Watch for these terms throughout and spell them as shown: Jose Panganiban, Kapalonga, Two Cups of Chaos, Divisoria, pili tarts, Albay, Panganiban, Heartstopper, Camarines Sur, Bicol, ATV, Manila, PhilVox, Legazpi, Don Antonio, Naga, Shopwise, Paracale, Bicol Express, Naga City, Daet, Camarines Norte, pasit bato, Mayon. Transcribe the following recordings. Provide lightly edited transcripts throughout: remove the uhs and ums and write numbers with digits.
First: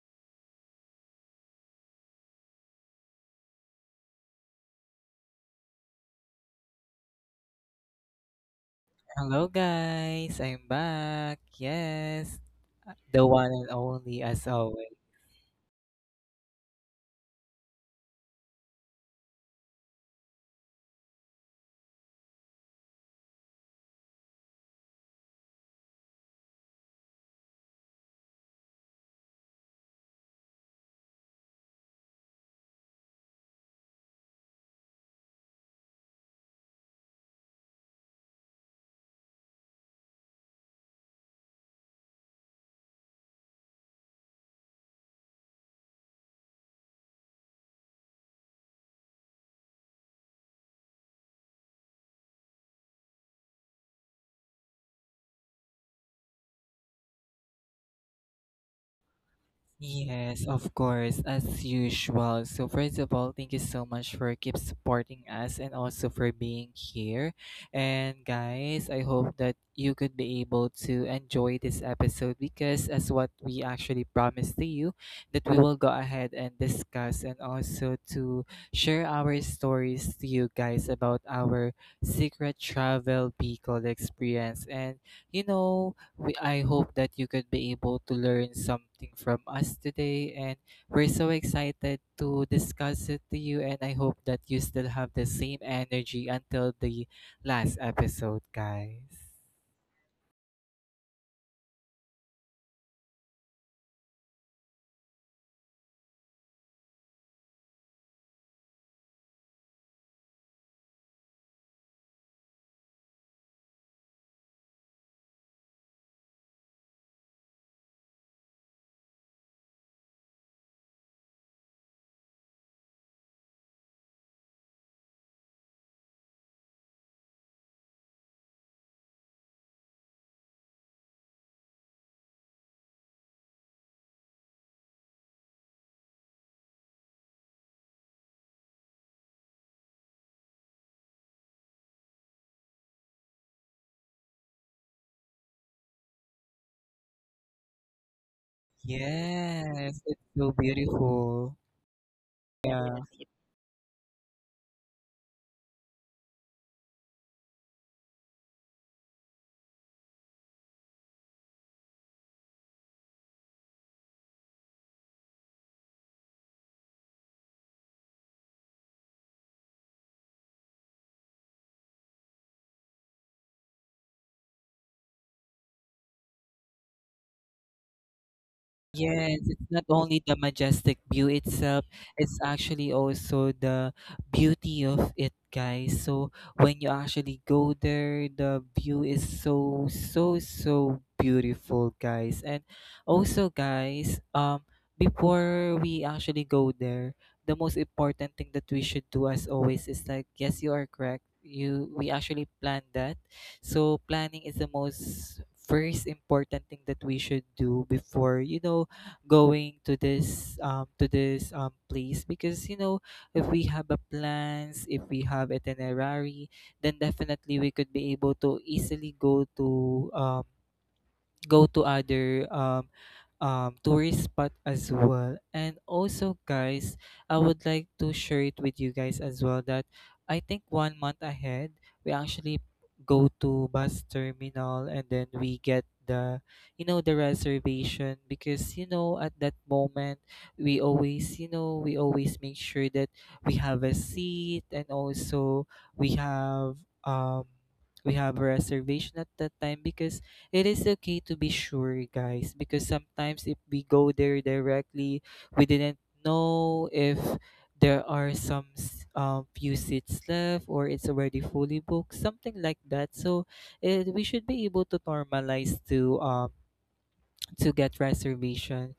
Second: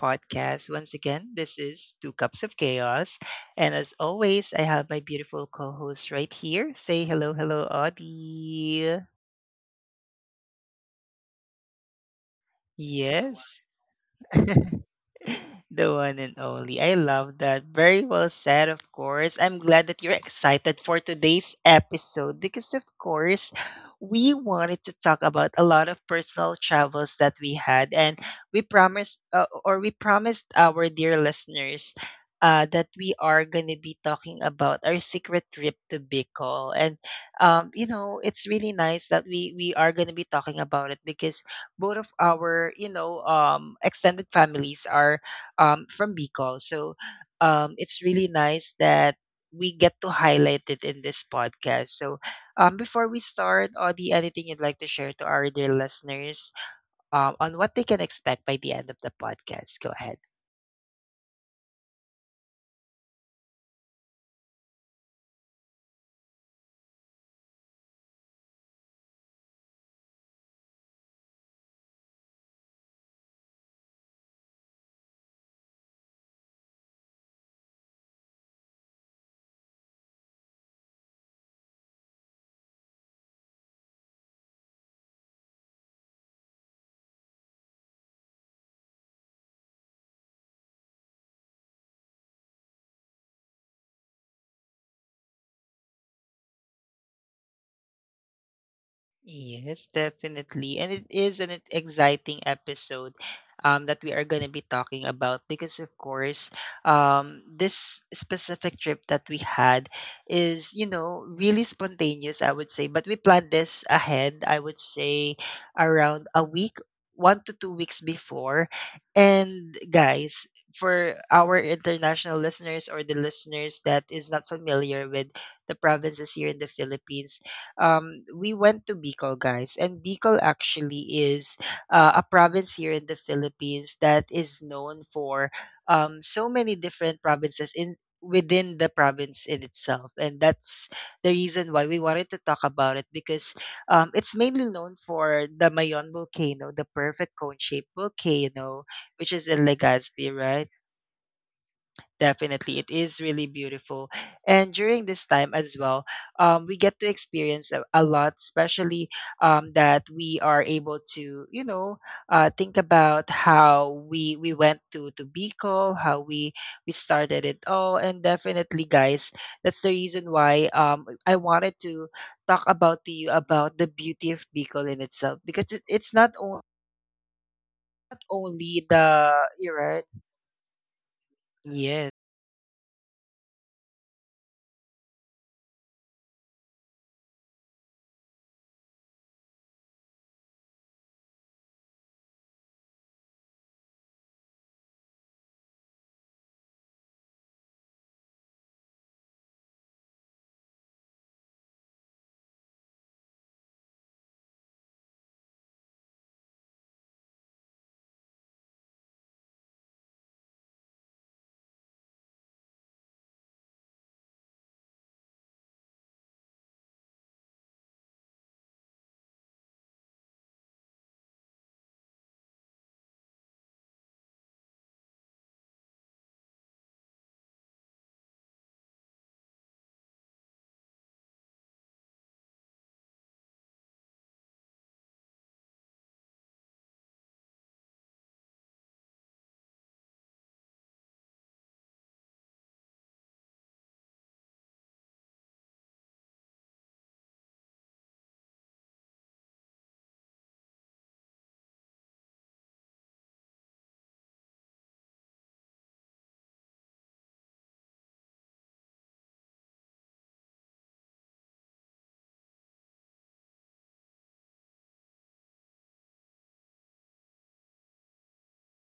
podcast. Once again, this is Two Cups of Chaos. And as always, I have my beautiful co host right here. Say hello, hello, Audie. Hello guys, I'm back. Yes, the one Yes. and only as always. The one and only. I love that. Very well said, of course. I'm glad that you're excited for today's episode because, of course, we wanted to talk about a lot of personal travels that we had, and we promised, or we promised our dear listeners. That we are going to be talking about our secret trip to Bicol. And you know, it's really nice that we are going to be talking about it because both of our extended families are from Bicol, so it's really nice that we get to highlight it in this podcast. So before we start, Audie, anything you'd like to share to our dear listeners on what they can expect by the end of the podcast? Go ahead. Yes, of course, as usual. So, first of all, thank you so much for keep supporting us and also for being here. And guys, I hope that you could be able to enjoy this episode because as what we actually promised to you, that we will go ahead and discuss and also to share our stories to you guys about our secret travel vehicle experience. And you know, I hope that you could be able to learn something from us today. And we're so excited to discuss it to you. And I hope that you still have the same energy until the last episode, guys. Yes, definitely. And it is an exciting episode that we are going to be talking about because, of course, this specific trip that we had is, you know, really spontaneous, I would say. But we planned this ahead, I would say, around a week, 1 to 2 weeks before. And, guys, for our international listeners or the listeners that is not familiar with the provinces here in the Philippines, we went to Bicol, guys, and Bicol actually is a province here in the Philippines that is known for so many different provinces in within the province in itself, and that's the reason why we wanted to talk about it because it's mainly known for the Mayon volcano, the perfect cone shaped volcano which is in Yes, it's Legazpi, so right? beautiful. Definitely, it Yeah. is really beautiful. And during this time as well, we get to experience a lot, especially that we are able to, you know, think about how we went to Bicol, how we started it all. And definitely, guys, that's the reason why I wanted to talk about to you about the beauty of Bicol in itself because it's not only the Yes, it's you're not right, only the majestic view itself, yes, it's actually also the beauty of it, guys. So when you actually go there, the view is so, so, so beautiful, guys. And also, guys, before we actually go there, the most important thing that we should do as always is like, yes, you are correct. You we actually plan that. So planning is the most first important thing that we should do before, you know, going to this place because you know if we have a plans, if we have itinerary, then definitely we could be able to easily go to other tourist spot as well. And also, guys, I would like to share it with you guys as well that I think 1 month ahead, we actually go to bus terminal and then we get the you know the reservation, because you know at that moment we always, you know, we always make sure that we have a seat, and also we have um we have a reservation at that time, because it is okay to be sure, guys, because sometimes if we go there directly, we didn't know if there are few seats left or it's already fully booked, something like that. So we should be able to normalize to get reservation,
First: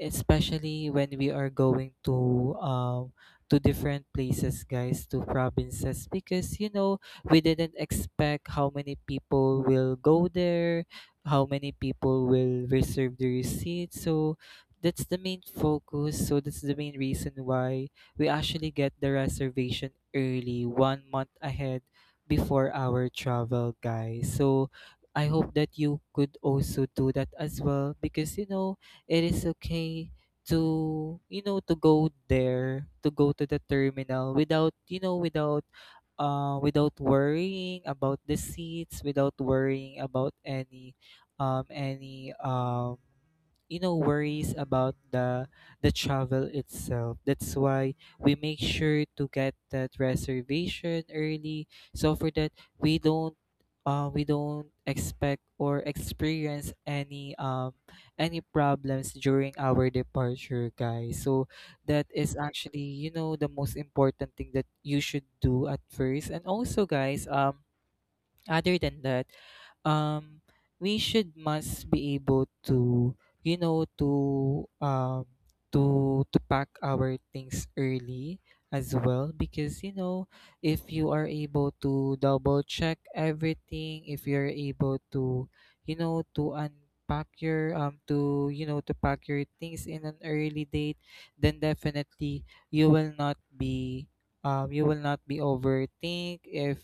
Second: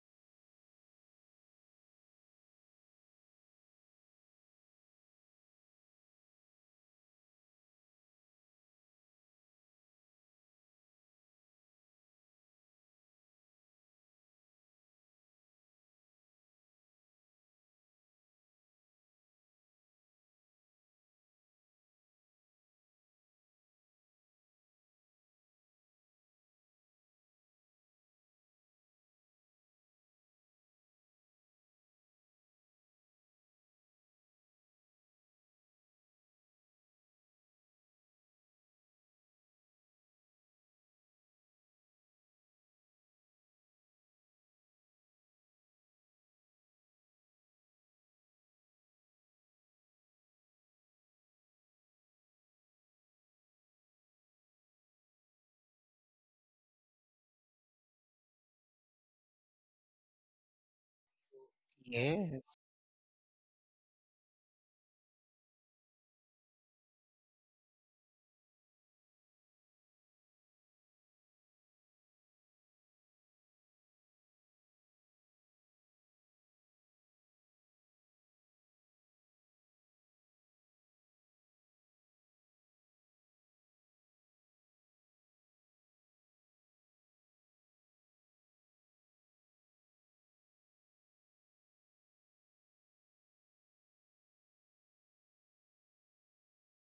especially when we are going to different places guys, to provinces, because you know we didn't expect how many people will go there, how many people will reserve the receipt. So that's the main focus, so that's the main reason why we actually get the reservation early, 1 month ahead before our travel guys. So I hope that you could also do that as well, because you know it is okay to, you know, to go there, to go to the terminal without, you know, without worrying about the seats, without worrying about any you know worries about the travel itself. That's why we make sure to get that reservation early, so for that we don't we don't expect or experience any problems during our departure, guys. So that is yes. actually, you know, the most important thing that you should do at first. And also, guys, other than that, um, we should must be able to, you know, to pack our things early as well, because you know if you are able to double check everything, if you're able to, you know, to unpack your to you know to pack your things in an early date, then definitely you will not be you will not be overthink if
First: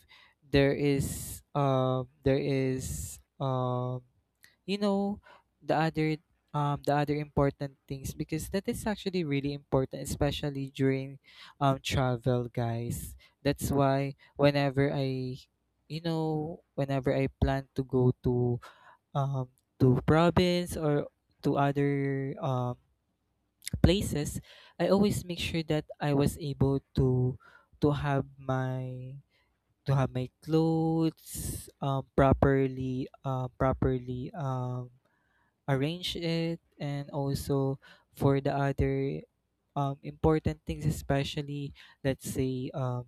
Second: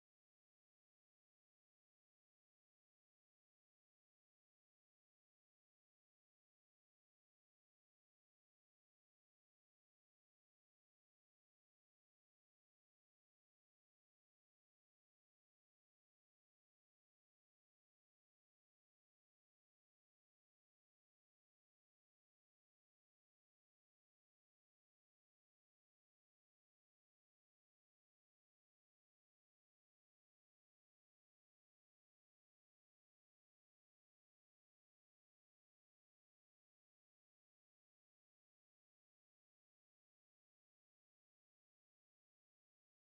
there is you know the other the other important things, because that is actually really important, especially during travel guys. That's why whenever i, you know, whenever I plan to go um to province or to other places, I always make sure that I was able to have my to have my clothes properly arrange it, and also for the other important things, especially, let's say,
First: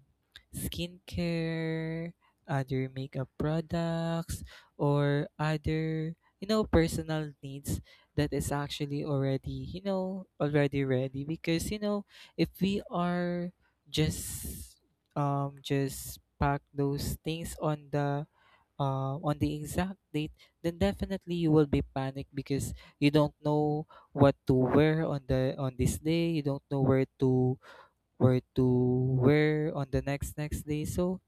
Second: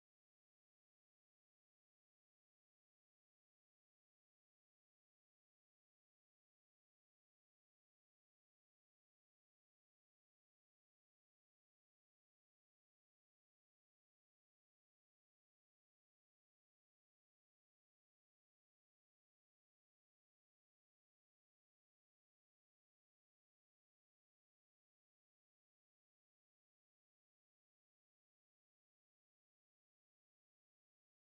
skincare, other makeup products, or other, you know, personal needs that is actually already, you know, already ready. Because, you know, if we are just, just pack those things on the exact date, then definitely you will be panicked because you don't know what to wear on the on this day. You don't know where to wear on the next next day. So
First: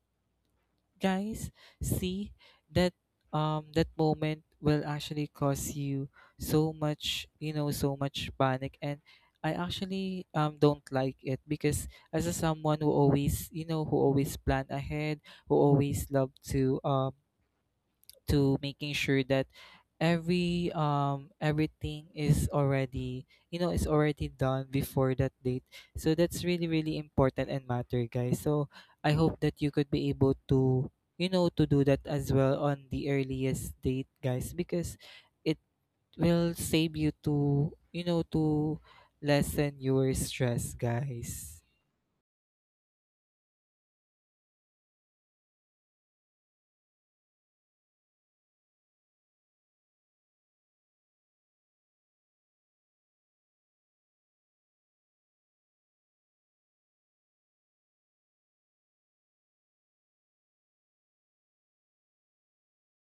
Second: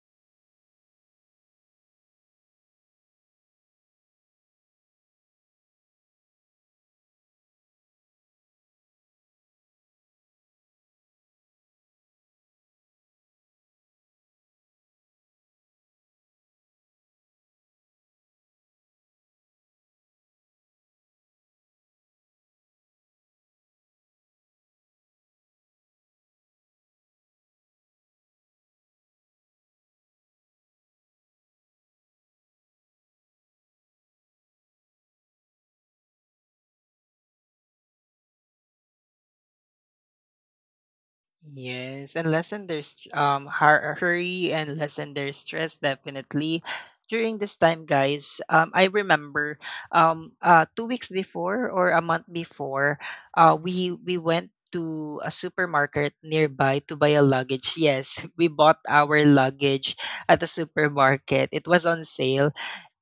guys, see that that moment will actually cause you so much, you know, so much panic, and I actually don't like it because as a someone who always, you know, who always plan ahead, who always love to making sure that everything is already, you know, is already done before that date. So that's really really important and matter guys. So I hope that you could be able to, you know, to do that as well on the earliest date, guys, because it will save you to, you know, to lessen your stress, guys. Yes, and lessen their hurry and lessen their stress definitely. During this time, guys, I remember 2 weeks before or a month before, we went to a supermarket nearby to buy a luggage. Yes, we bought our luggage at the supermarket. It was on sale,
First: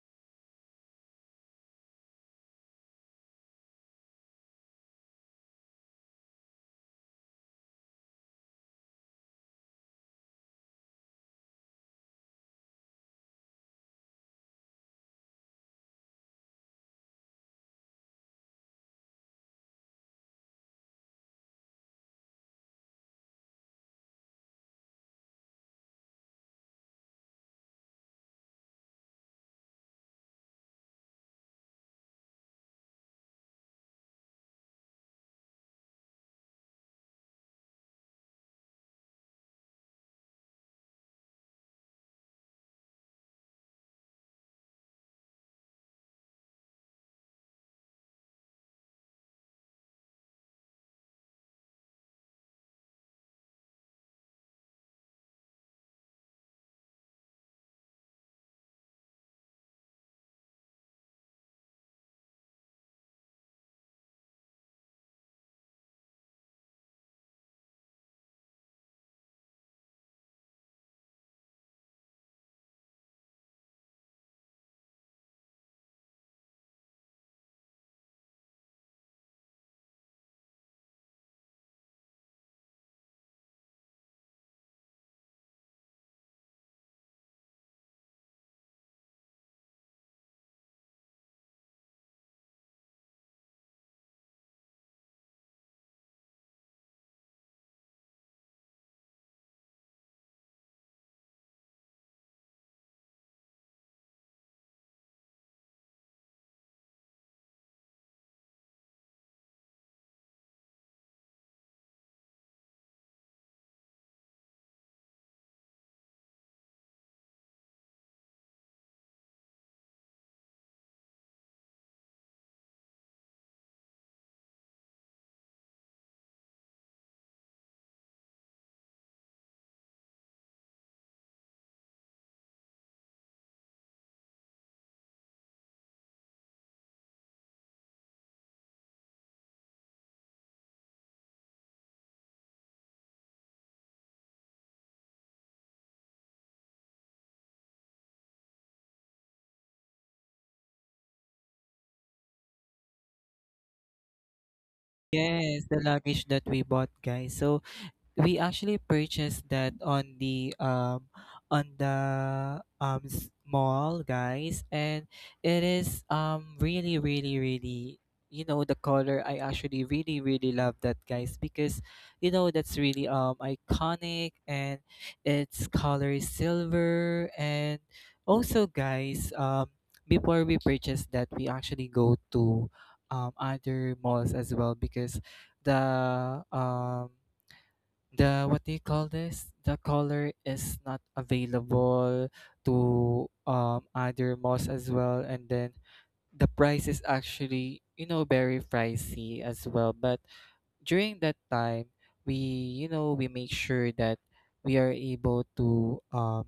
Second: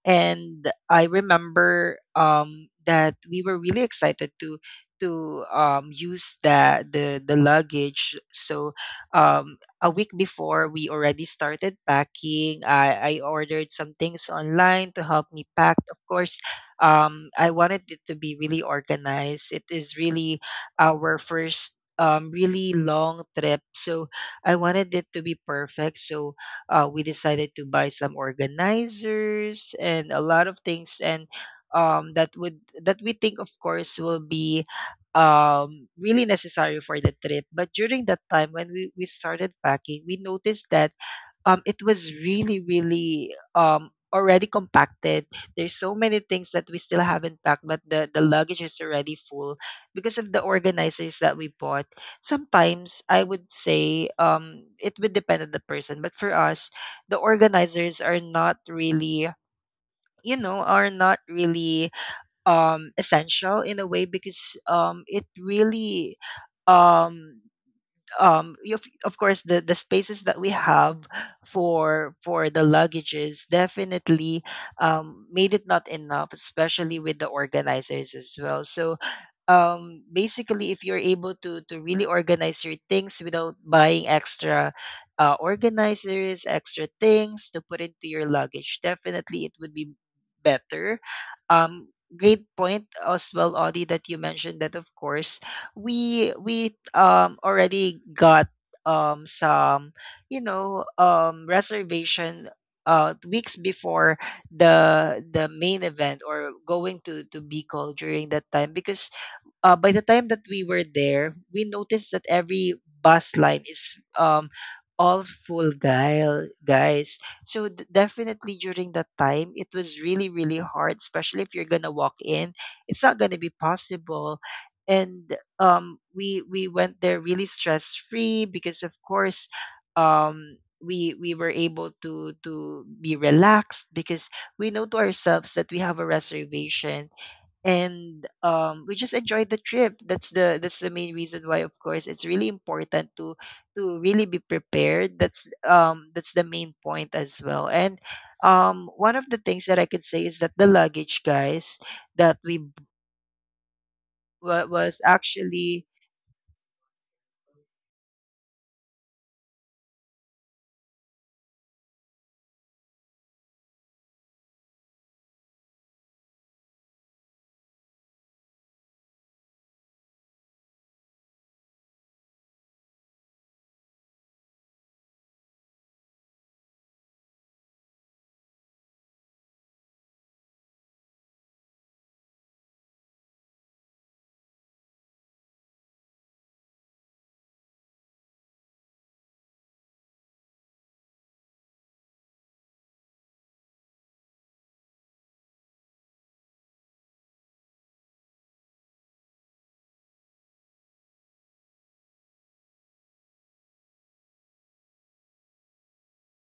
and I remember that we were really excited to use the luggage. So a week before, we already started packing. I ordered some things online to help me pack. Of course, I wanted it to be really organized. It is really our first. Really long trip, so I wanted it to be perfect. So we decided to buy some organizers and a lot of things and that would that we think, of course, will be really necessary for the trip. But during that time when we started packing, we noticed that it was really, really already compacted. There's so many things that we still haven't packed, but the luggage is already full because of the organizers that we bought. Sometimes I would say it would depend on the person, but for us, the organizers are not really, you know, are not really essential in a way because um of course, the spaces that we have for the luggages definitely made it not enough, especially with the organizers as well. So basically if you're able to really organize your things without buying extra organizers, extra things to put into your luggage, definitely it would be better. um, Great point as well, Audie, that you mentioned that, of course, we already got some reservation weeks before the main event or going to Bicol during that time because by the time that we were there, we noticed that every bus line is all full, guile guys. So definitely during that time it was really really hard, especially if you're gonna walk in, it's not gonna be possible. And we went there really stress free because, of course, um we were able to be relaxed because we know to ourselves that we have a reservation. And we just enjoyed the trip. That's the main reason why, of course, it's really important to really be prepared. That's the main point as well. And one of the things that I could say is that the luggage, guys, that we was Yes, the actually luggage that we bought, guys, so we actually purchased that on the mall, guys, and it is really really really, you know, the color, I actually really really love that guys, because you know that's really iconic, and its color is silver. And also guys, um, before we purchase that, we actually go to other malls as well, because the um the what do you call this, the color is not available to other malls as well, and then the price is actually, you know, very pricey as well. But during that time, we you know we make sure that we are able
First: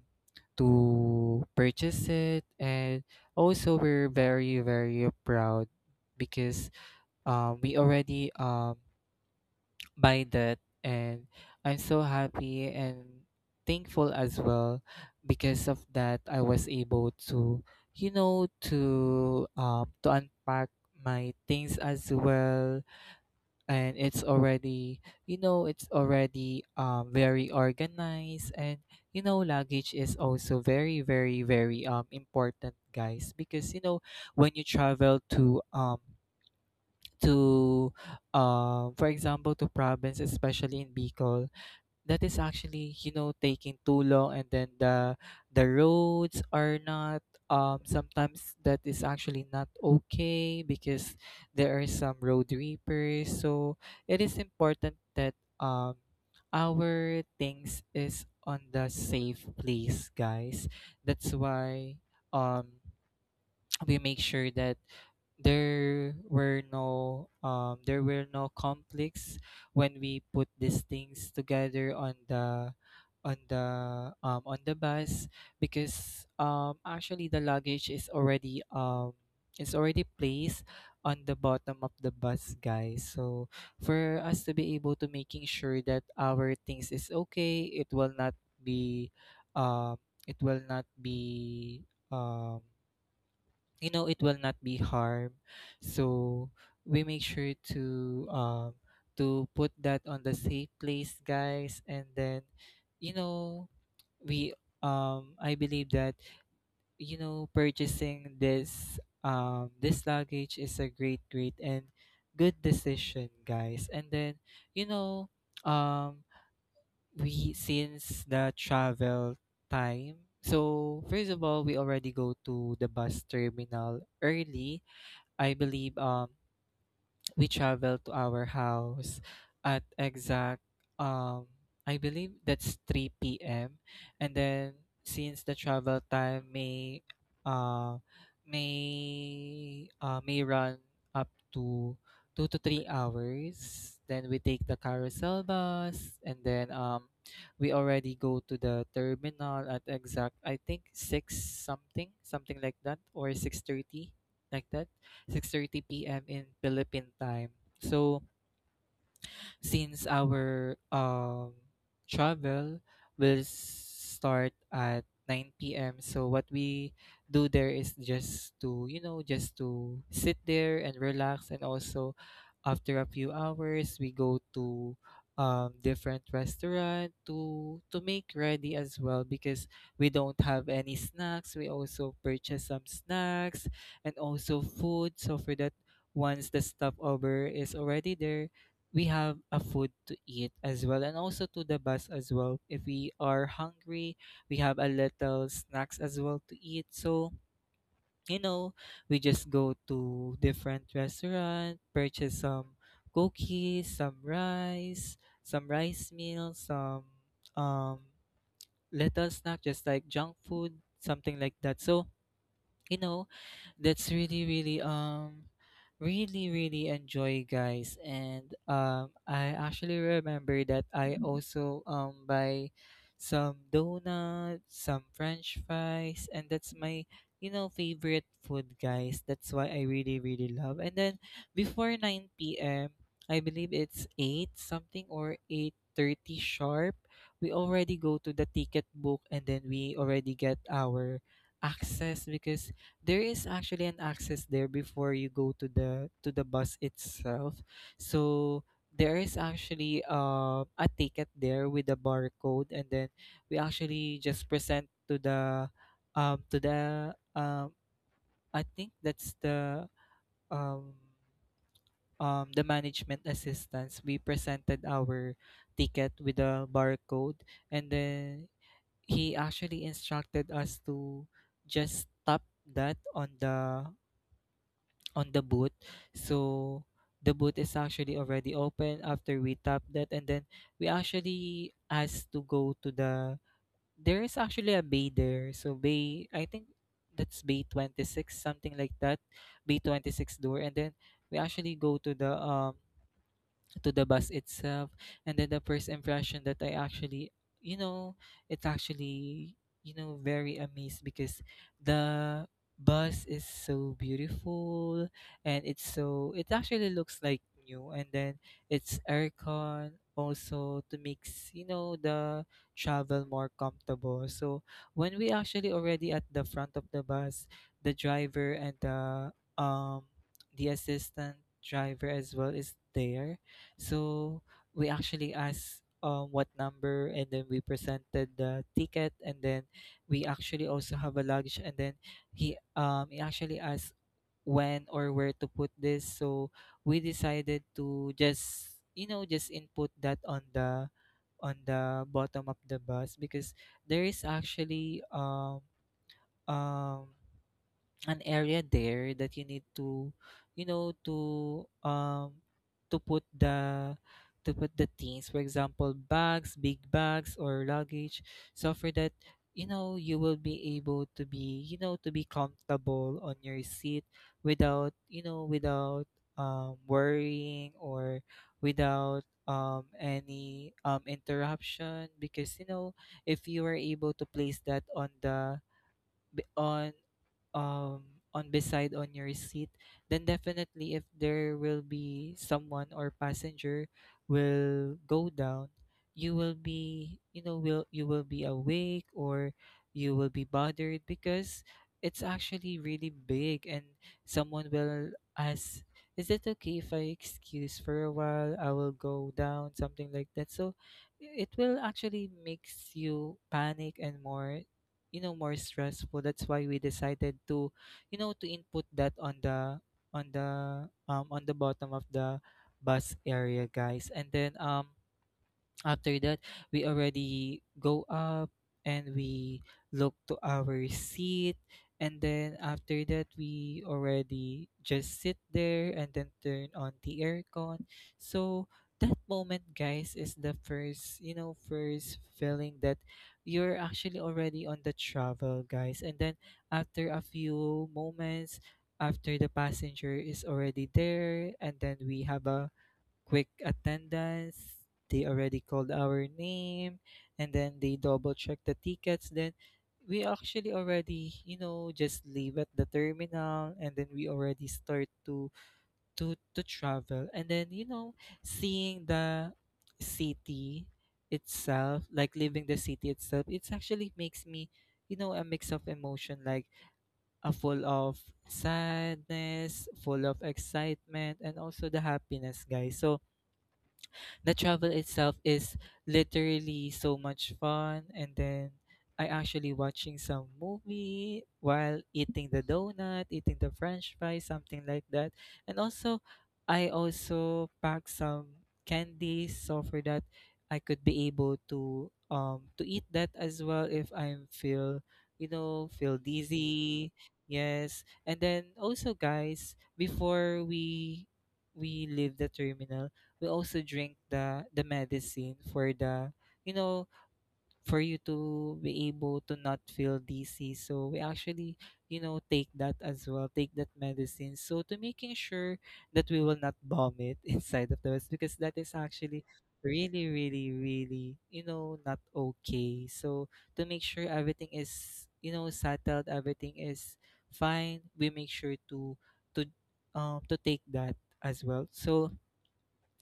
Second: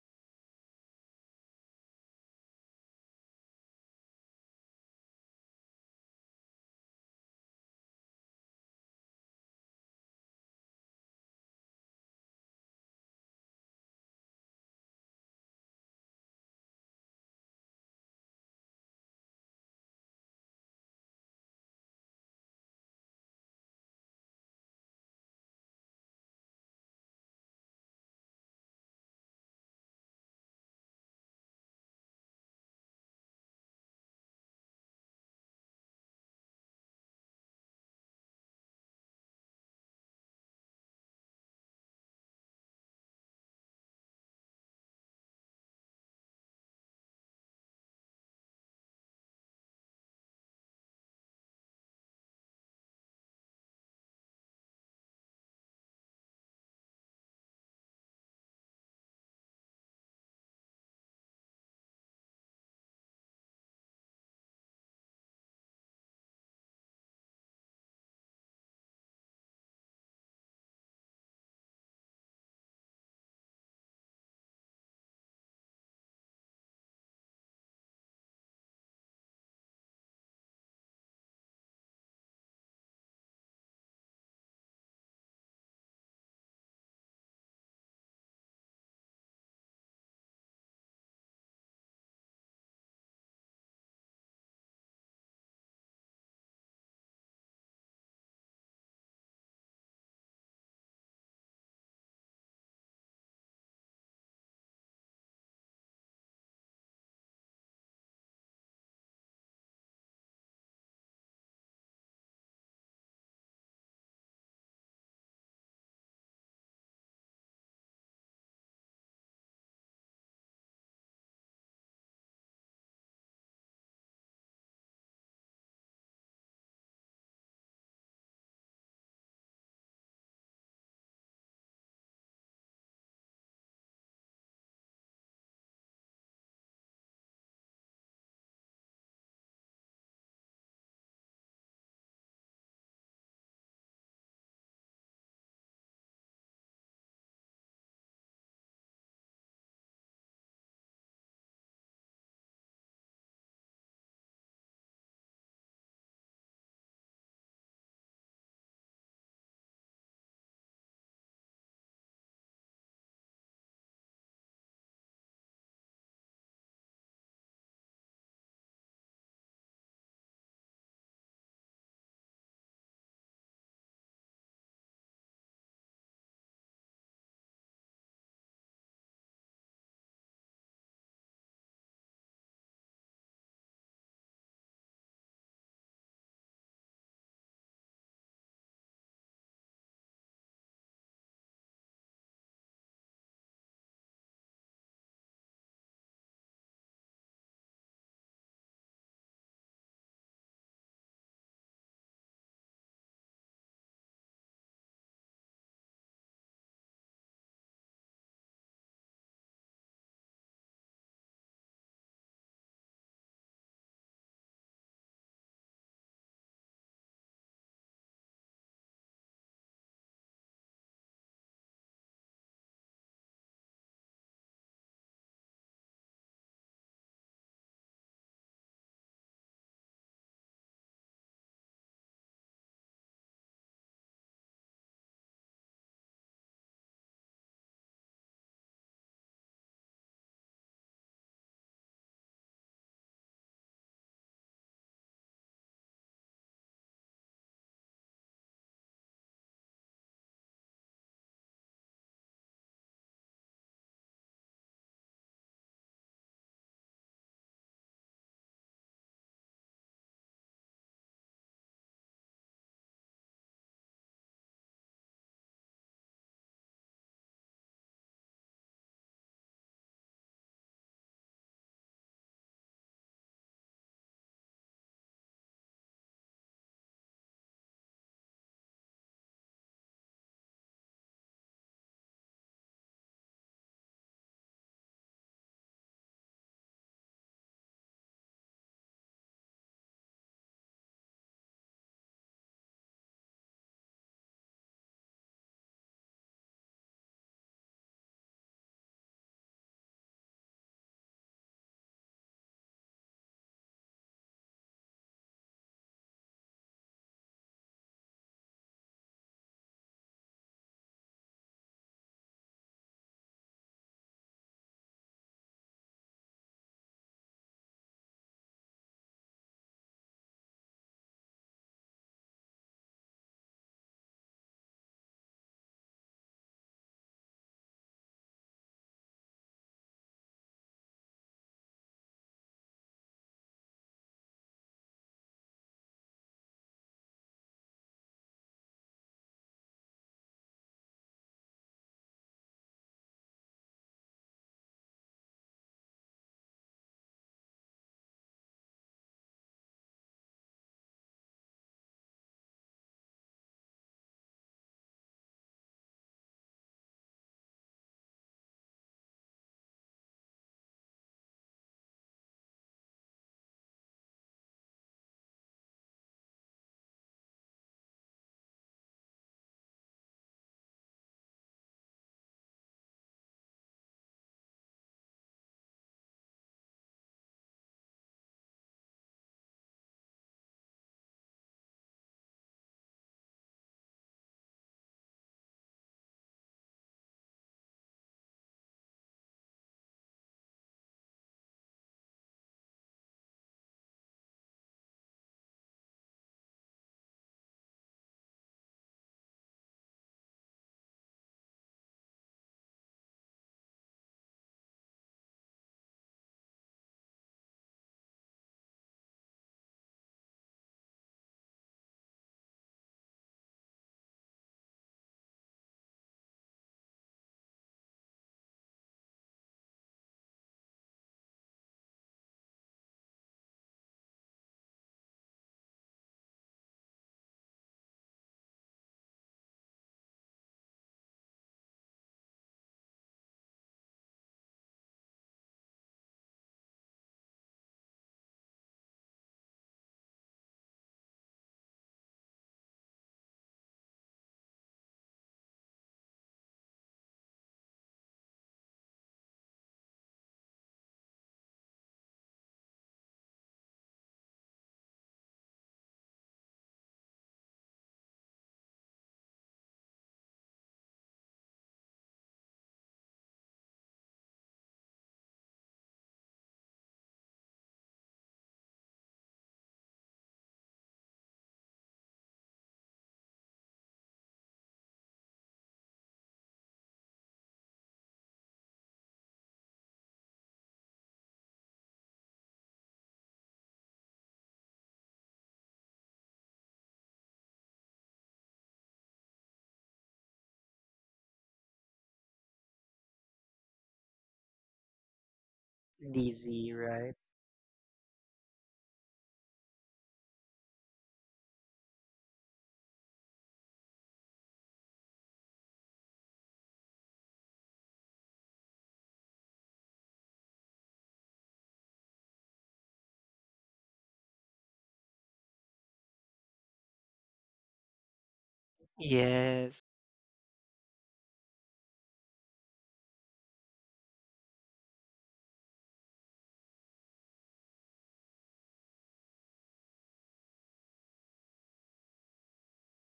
to purchase it, and also we're very very proud because we already by that, and I'm so happy and thankful as well, because of that I was able to, you know, to unpack my things as well, and it's already, you know, it's already very organized. And you know luggage is also very very very important, guys, because you know when you travel to to for example to province, especially in Bicol, that is actually, you know, taking too long, and then the roads are not sometimes that is actually not okay because there are some road reapers. So it is important that um our things is on the safe place, guys. That's why, um we make sure that there were there were no conflicts when we put these things together on the on the on the bus, because actually the luggage is already placed on the bottom of the bus, guys. So for us to be able to making sure that our things is okay, it will not be um it will not be um you know it will not be harm. So we make sure to put that on the safe place, guys. And then you know we I believe that, you know, purchasing this luggage is a great great and good decision, guys. And then you know, um we since the travel time, so first of all, we already go to the bus terminal early. I believe we traveled to our house at exact um I believe that's 3 p.m., and then since the travel time uh may run up to 2 to 3 hours. Then we take the carousel bus, and then we already go to the terminal at exact I think 6 something, something like that, or 6:30, like that, 6:30 p.m. in Philippine time. So, since our travel will start at 9 p.m. So what we do there is just just to sit there and relax. And also after a few hours we go to different restaurant to make ready as well because we don't have any snacks. We also purchase some snacks and also food, so for that once the stopover is already there we have a food to eat as well, and also to the bus as well, if we are hungry we have a little snacks as well to eat. So you know we just go to different restaurant, purchase some cookies, some rice, some rice meal, some um little snack just like junk food, something like that. So you know that's really really really really enjoy, guys. And I actually remember that I also buy some donuts, some french fries, and that's my favorite food, guys. That's why I really really love. And then before 9 p.m., I believe it's 8 something or 8:30 sharp, we already go to the ticket book and then we already get our access, because there is actually an access there before you go to the bus itself. So there is actually a ticket there with a barcode, and then we actually just present to the um to the um I think that's um the management assistants. We presented our ticket with a barcode, and then he actually instructed us to just tap that on the boot. So the boot is actually already open after we tap that, and then we actually asked to go to the— there is actually a bay there. So bay, I think that's bay 26, something like that. Bay 26 door, and then we actually go to the bus itself. And then the first impression that I actually you know it's actually very amazed because the bus is so beautiful, and it's so— it actually looks like new. And then it's aircon also, to makes you know the travel more comfortable. So when we actually already at the front of the bus, the driver and um the assistant driver as well is there. So we actually asked what number, and then we presented the ticket, and then we actually also have a luggage, and then he actually asked when or where to put this. So we decided to just just input that on the bottom of the bus, because there is actually um an area there that you need to you know to um to put the things, for example bags, big bags, or luggage. So for that you will be able to be to be comfortable on your seat, without worrying, or without any interruption, because you know if you are able to place that on the b- on um on beside on your seat, then definitely if there will be someone or passenger will go down, you will be— you will be awake, or you will be bothered, because it's actually really big and someone will ask, is it okay if I excuse for a while, I will go down, something like that. So it will actually makes you panic and more, more stressful. That's why we decided to to input that on the on the bottom of the bus area, guys. And then after that we already go up, and we look to our seat, and then after that we already just sit there and then turn on the aircon. So that moment, guys, is the first, first feeling that you're actually already on the travel, guys. And then after a few moments, after the passenger is already there, and then we have a quick attendance. They already called our name, and then they double check the tickets. Then we actually already, just leave at the terminal, and then we already start to to travel. And then, seeing the city itself, like leaving the city itself, it's actually makes me, a mix of emotion, like a full of sadness, full of excitement, and also the happiness, guys. So the travel itself is literally so much fun. And then I actually watching some movie while eating the donut, eating the French fry, something like that. And also, I also pack some candies, so for that I could be able to eat that as well if I'm feel feel lazy, dizzy. right? Yes, and then also, guys, before we leave the terminal, we also drink the medicine for the you know for you to be able to not feel dizzy. So we actually take that as well, take that medicine, so to making sure that we will not vomit inside of the bus, because that is actually Yes. really really really, not okay. So to make sure everything is, settled, everything is fine, we make sure to to to take that as well. So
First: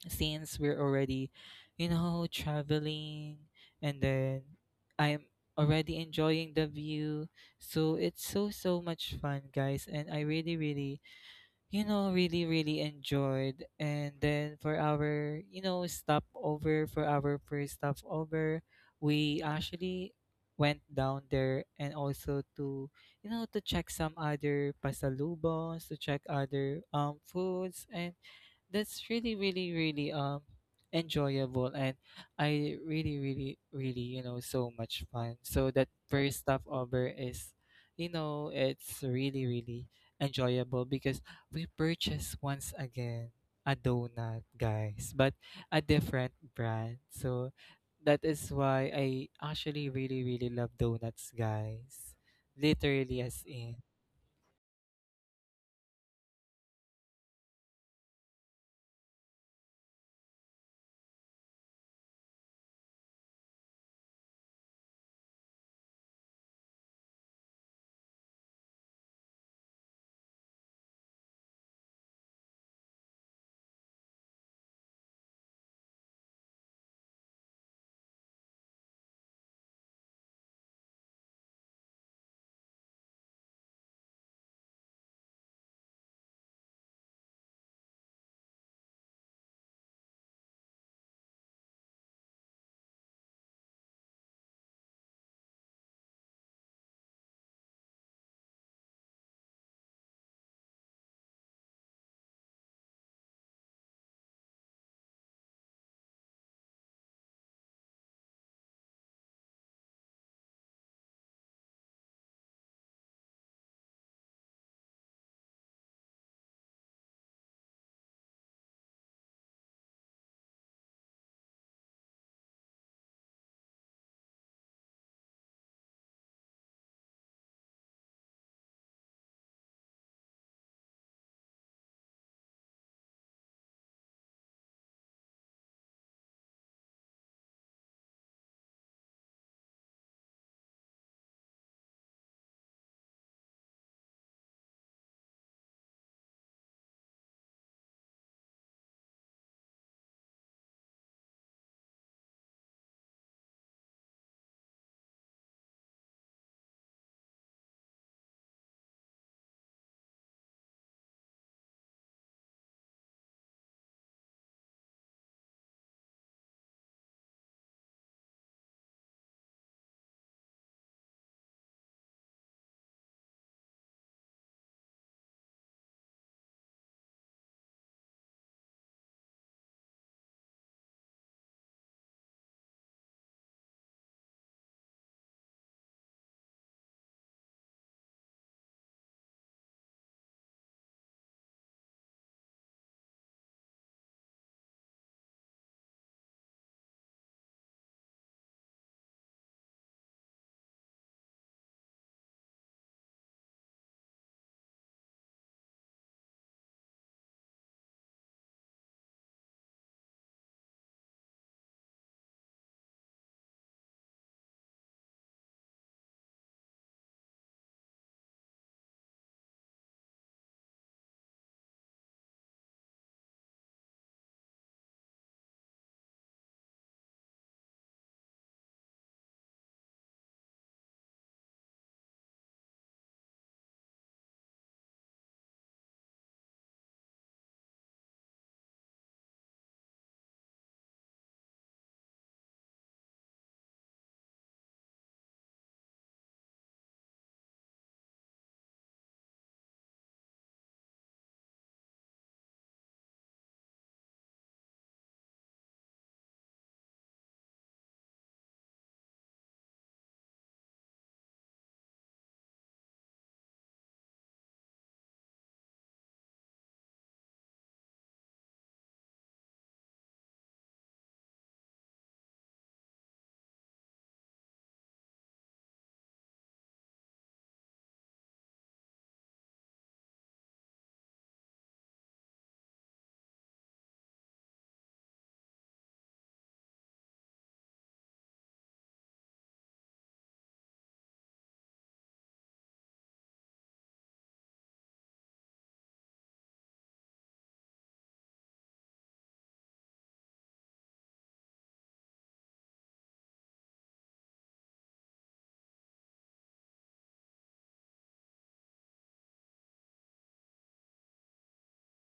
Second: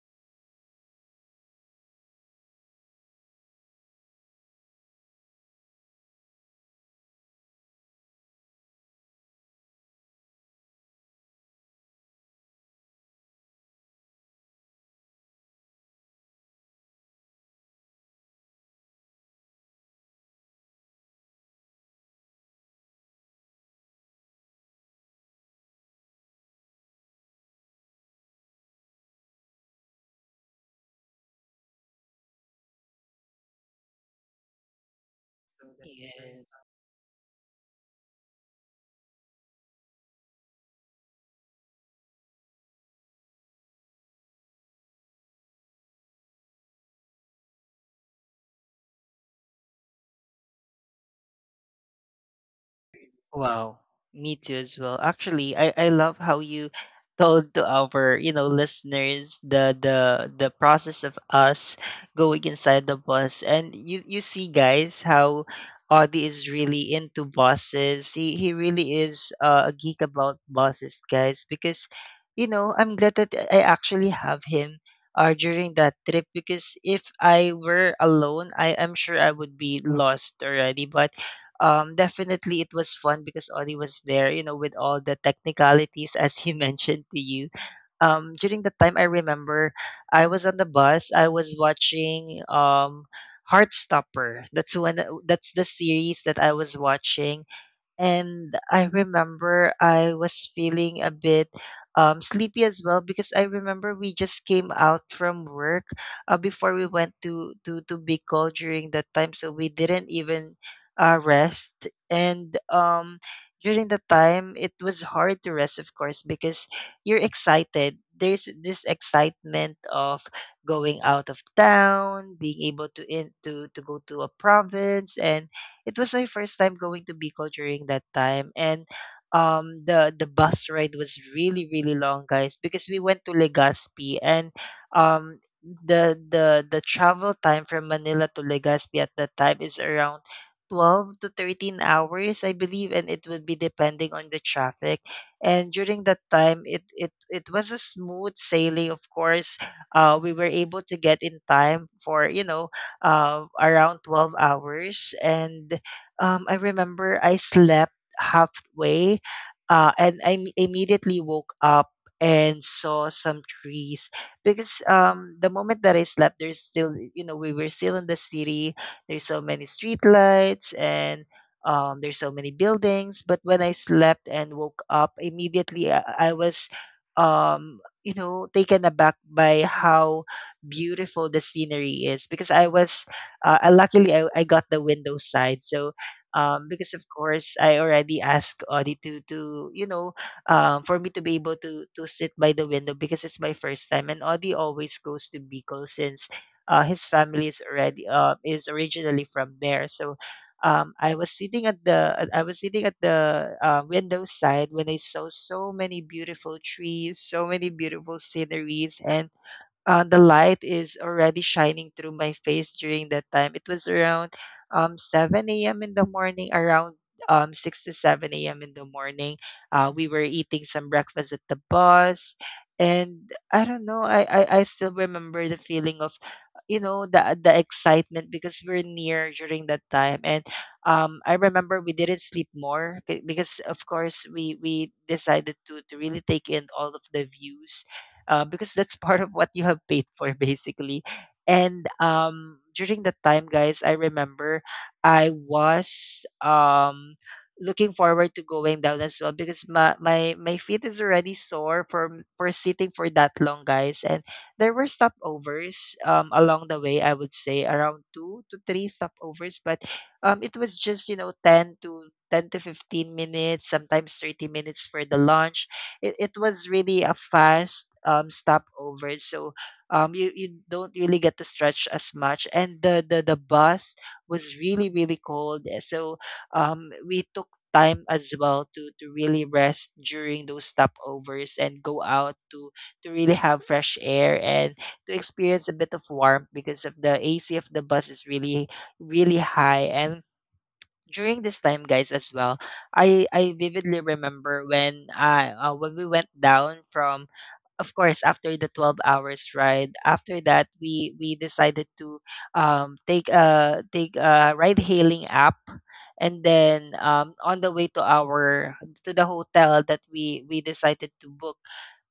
since we're already, traveling, and then I'm already enjoying the view. So it's so so much fun, guys, and I really really, really really enjoyed. And then for our, stopover, for our first stopover, we actually went down there, and also to to check some other pasalubos, to check other foods. And that's really really really enjoyable, and I really really really, so much fun. So that first Yes. stop over is it's really really enjoyable, because we purchased once again a donut, guys, but a different brand. So that is why I actually really really love donuts, guys, literally, as in— Wow, me too as well. Actually, I love how you told to our, you know, listeners the the process of us going inside the bus. And you see, guys, how Audie is really into buses. He really is a geek about buses, guys, because you know I'm glad that I actually have him. During that trip, because if I were alone, I am sure I would be lost already. But definitely it was fun because Ollie was there, you know, with all the technicalities as he mentioned to you. During the time I remember, I was on the bus. I was watching Heartstopper. That's the series that I was watching, and I remember I was feeling a bit sleepy as well because I remember we just came out from work before we went to Bicol during that time, so we didn't even rest. And during the time, it was hard to rest, of course, because you're excited. There's this excitement of going out of town, being able to go to a province. And it was my first time going to Bicol during that time. And the bus ride was really really long, guys, because we went to Legazpi. And the travel time from Manila to Legazpi at that time is around 12 to 13 hours, I believe, and it would be depending on the traffic. And during that time it was a smooth sailing, of course. We were able to get in time for, you know, around 12 hours. And I remember I slept halfway and I immediately woke up and saw some trees because the moment that I slept, there's still, you know, we were still in the city. There's so many street lights and there's so many buildings. But when I slept and woke up immediately, I was you know, taken aback by how beautiful the scenery is. Because I was I luckily I got the window side. So because of course I already asked Audie to, you know, for me to be able to sit by the window because it's my first time, and Audie always goes to Bicol since his family is already is originally from there. So I was sitting at the window side when I saw so many beautiful trees, so many beautiful sceneries. And the light is already shining through my face during that time. It was around 7 a.m. in the morning, around 6 to 7 a.m. in the morning. We were eating some breakfast at the bus. And I don't know, I still remember the feeling of, you know, the excitement because we're near during that time. And I remember we didn't sleep because, of course, we decided to really take in all of the views because that's part of what you have paid for basically. And during that time, guys, I remember I was looking forward to going down as well because my feet is already sore from for sitting for that long, guys. And there were stopovers along the way. I would say around two to three stopovers, but it was just, you know, 10 to 15 minutes, sometimes 30 minutes for the lunch. It was really a fast stopover. So you don't really get to stretch as much, and the bus was really, really cold, eh, so we took time as well to really rest during those stopovers and go out to really have fresh air and to experience a bit of warmth because of the AC of the bus is really, really high. And during this time, guys, as well, I vividly remember when I when we went down from, of course, after the 12 hours ride. After that, we decided to take a ride hailing app, and then, on the way to our to the hotel that we decided to book.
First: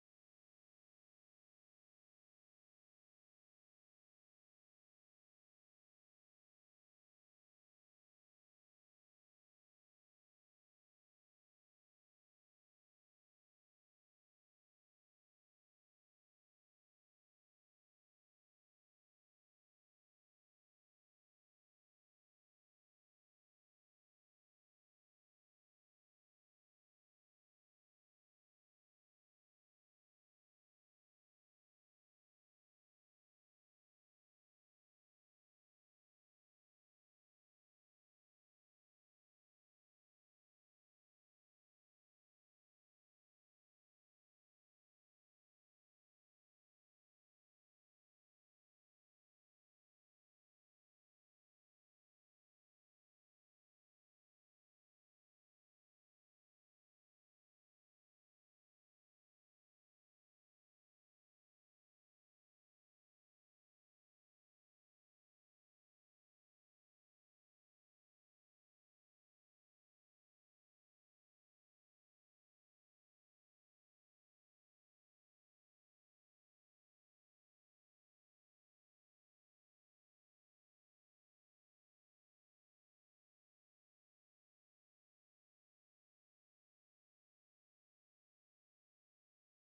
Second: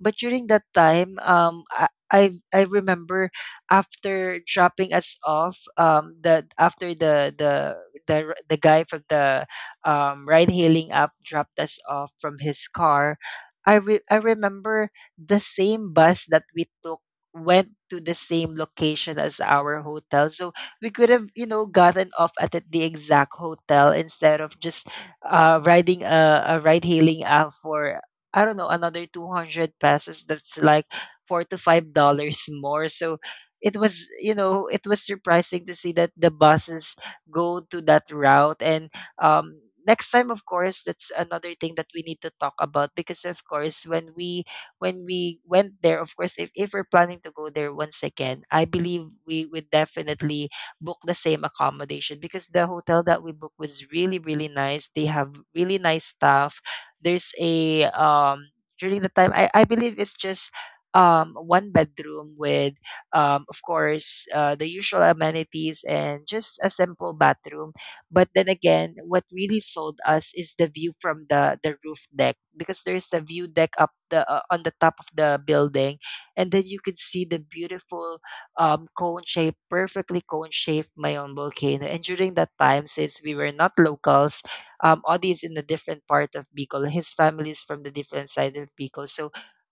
But during that time, I remember after dropping us off, the after the guy from the ride hailing app dropped us off from his car. I remember the same bus that we took went to the same location as our hotel. So we could have, you know, gotten off at the exact hotel instead of just riding a ride hailing app for, I don't know, another 200 pesos. That's like $4 to $5 more. So it was, you know, it was surprising to see that the buses go to that route. And um, next time, of course, that's another thing that we need to talk about because, of course, when we went there, of course, if we're planning to go there once again, I believe we would definitely book the same accommodation because the hotel that we booked was really, really nice. They have really nice staff. There's a during the time, I believe it's just one bedroom with of course the usual amenities and just a simple bathroom. But then again, what really sold us is the view from the roof deck because there's a view deck up the on the top of the building, and then you could see the beautiful cone shaped, perfectly cone shaped Mayon volcano. And during that time, since we were not locals, Audi is in a different part of Bicol. His family is from the different side of Bicol, so.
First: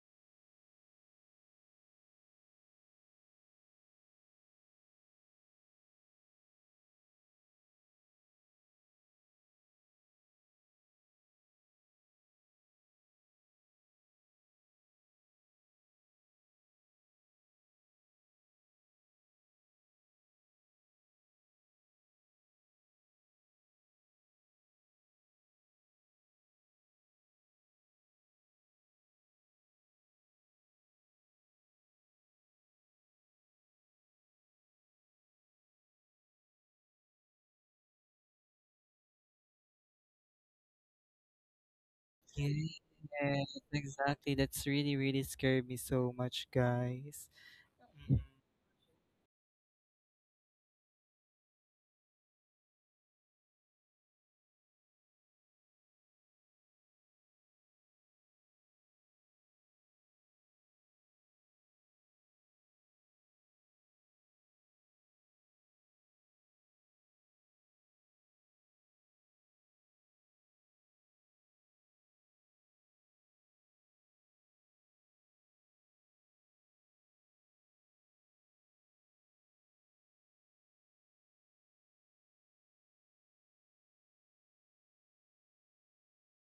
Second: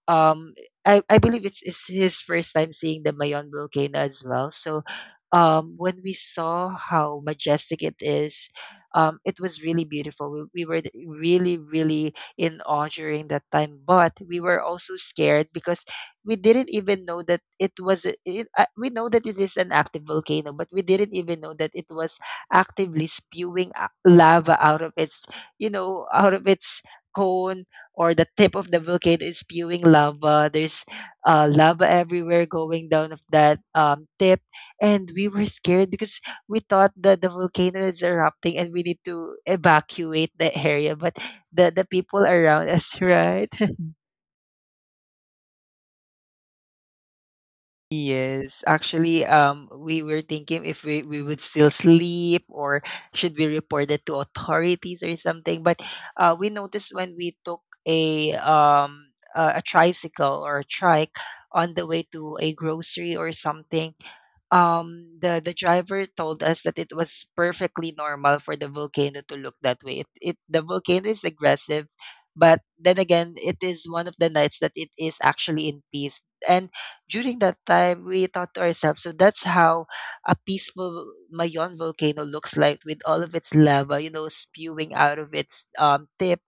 Um, I believe it's his first time seeing the Mayon volcano as well. So when we saw how majestic it is, it was really beautiful. We were really, really in awe during that time, but we were also scared because we didn't even know that it was. A- It, we know that it is an active volcano, but we didn't even know that it was actively spewing lava out of its, you know, out of its cone, or the tip of the volcano is spewing lava. There's lava everywhere going down of that tip. And we were scared because we thought that the volcano is erupting and we need to evacuate the area. But the people around us, right? Yes, exactly. That's really, really scared me so much, guys. Mhm. Yes, actually, we were thinking if we would still sleep or should we report it to authorities or something. But we noticed when we took a tricycle or a trike on the way to a grocery or something, the driver told us that it was perfectly normal for the volcano to look that way. It the volcano is aggressive, but then again, it is one of the nights that it is actually in peace. And during that time, we thought to ourselves, so that's how a peaceful Mayon volcano looks like, with all of its lava, you know, spewing out of its tip.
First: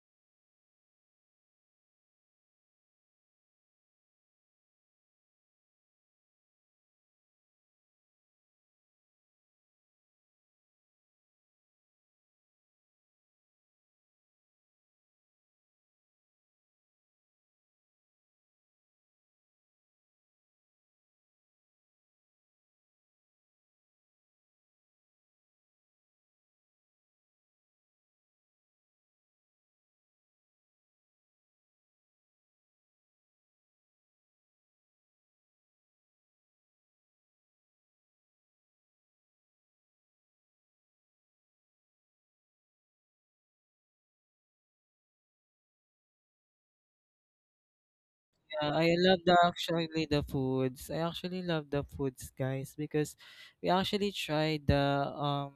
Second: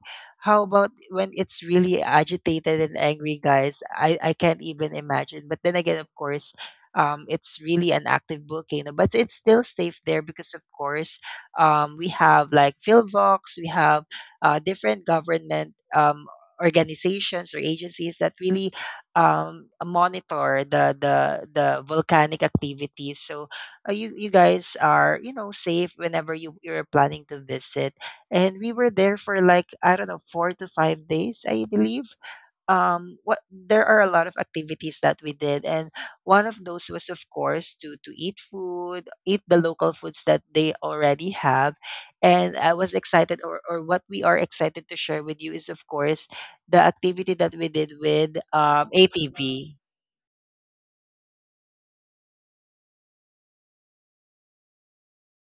How about when it's really agitated and angry, guys? I can't even imagine. But then again, of course, it's really an active volcano, but it's still safe there because, of course, we have like PhilVox, we have different government organizations or agencies that really monitor the volcanic activity. So you guys are, you know, safe whenever you're planning to visit. And we were there for like, I don't know, 4 to 5 days, I believe. What There are a lot of activities that we did, and one of those was, of course, to eat food, eat the local foods that they already have. And I was excited or what we are excited to share with you is, of course, the activity that we did with Yeah, I love the ATV. actually the foods. I actually love the foods, guys, because we actually tried um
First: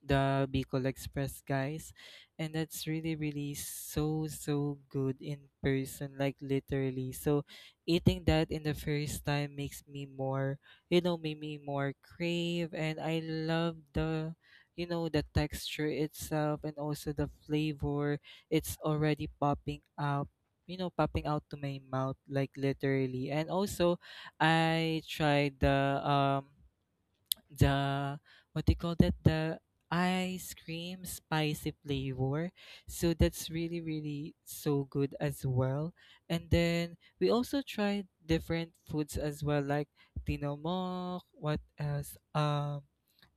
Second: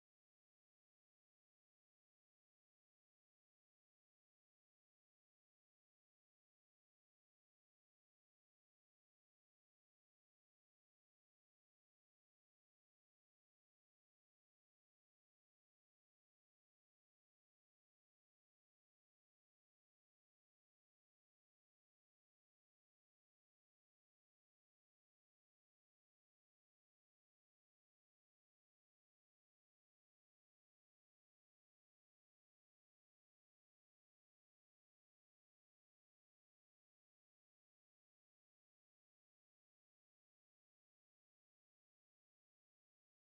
the Bicol Express, guys, and that's really really so so good in person, like literally. So eating that in the first time makes me more, made me more crave. And I love the, the texture itself and also the flavor. It's already popping up. Popping out to my mouth, like literally. And also, I tried the the what they call that, the ice cream spicy flavor. So that's really really so good as well. And then we also tried different foods as well, like tinomok, what else, um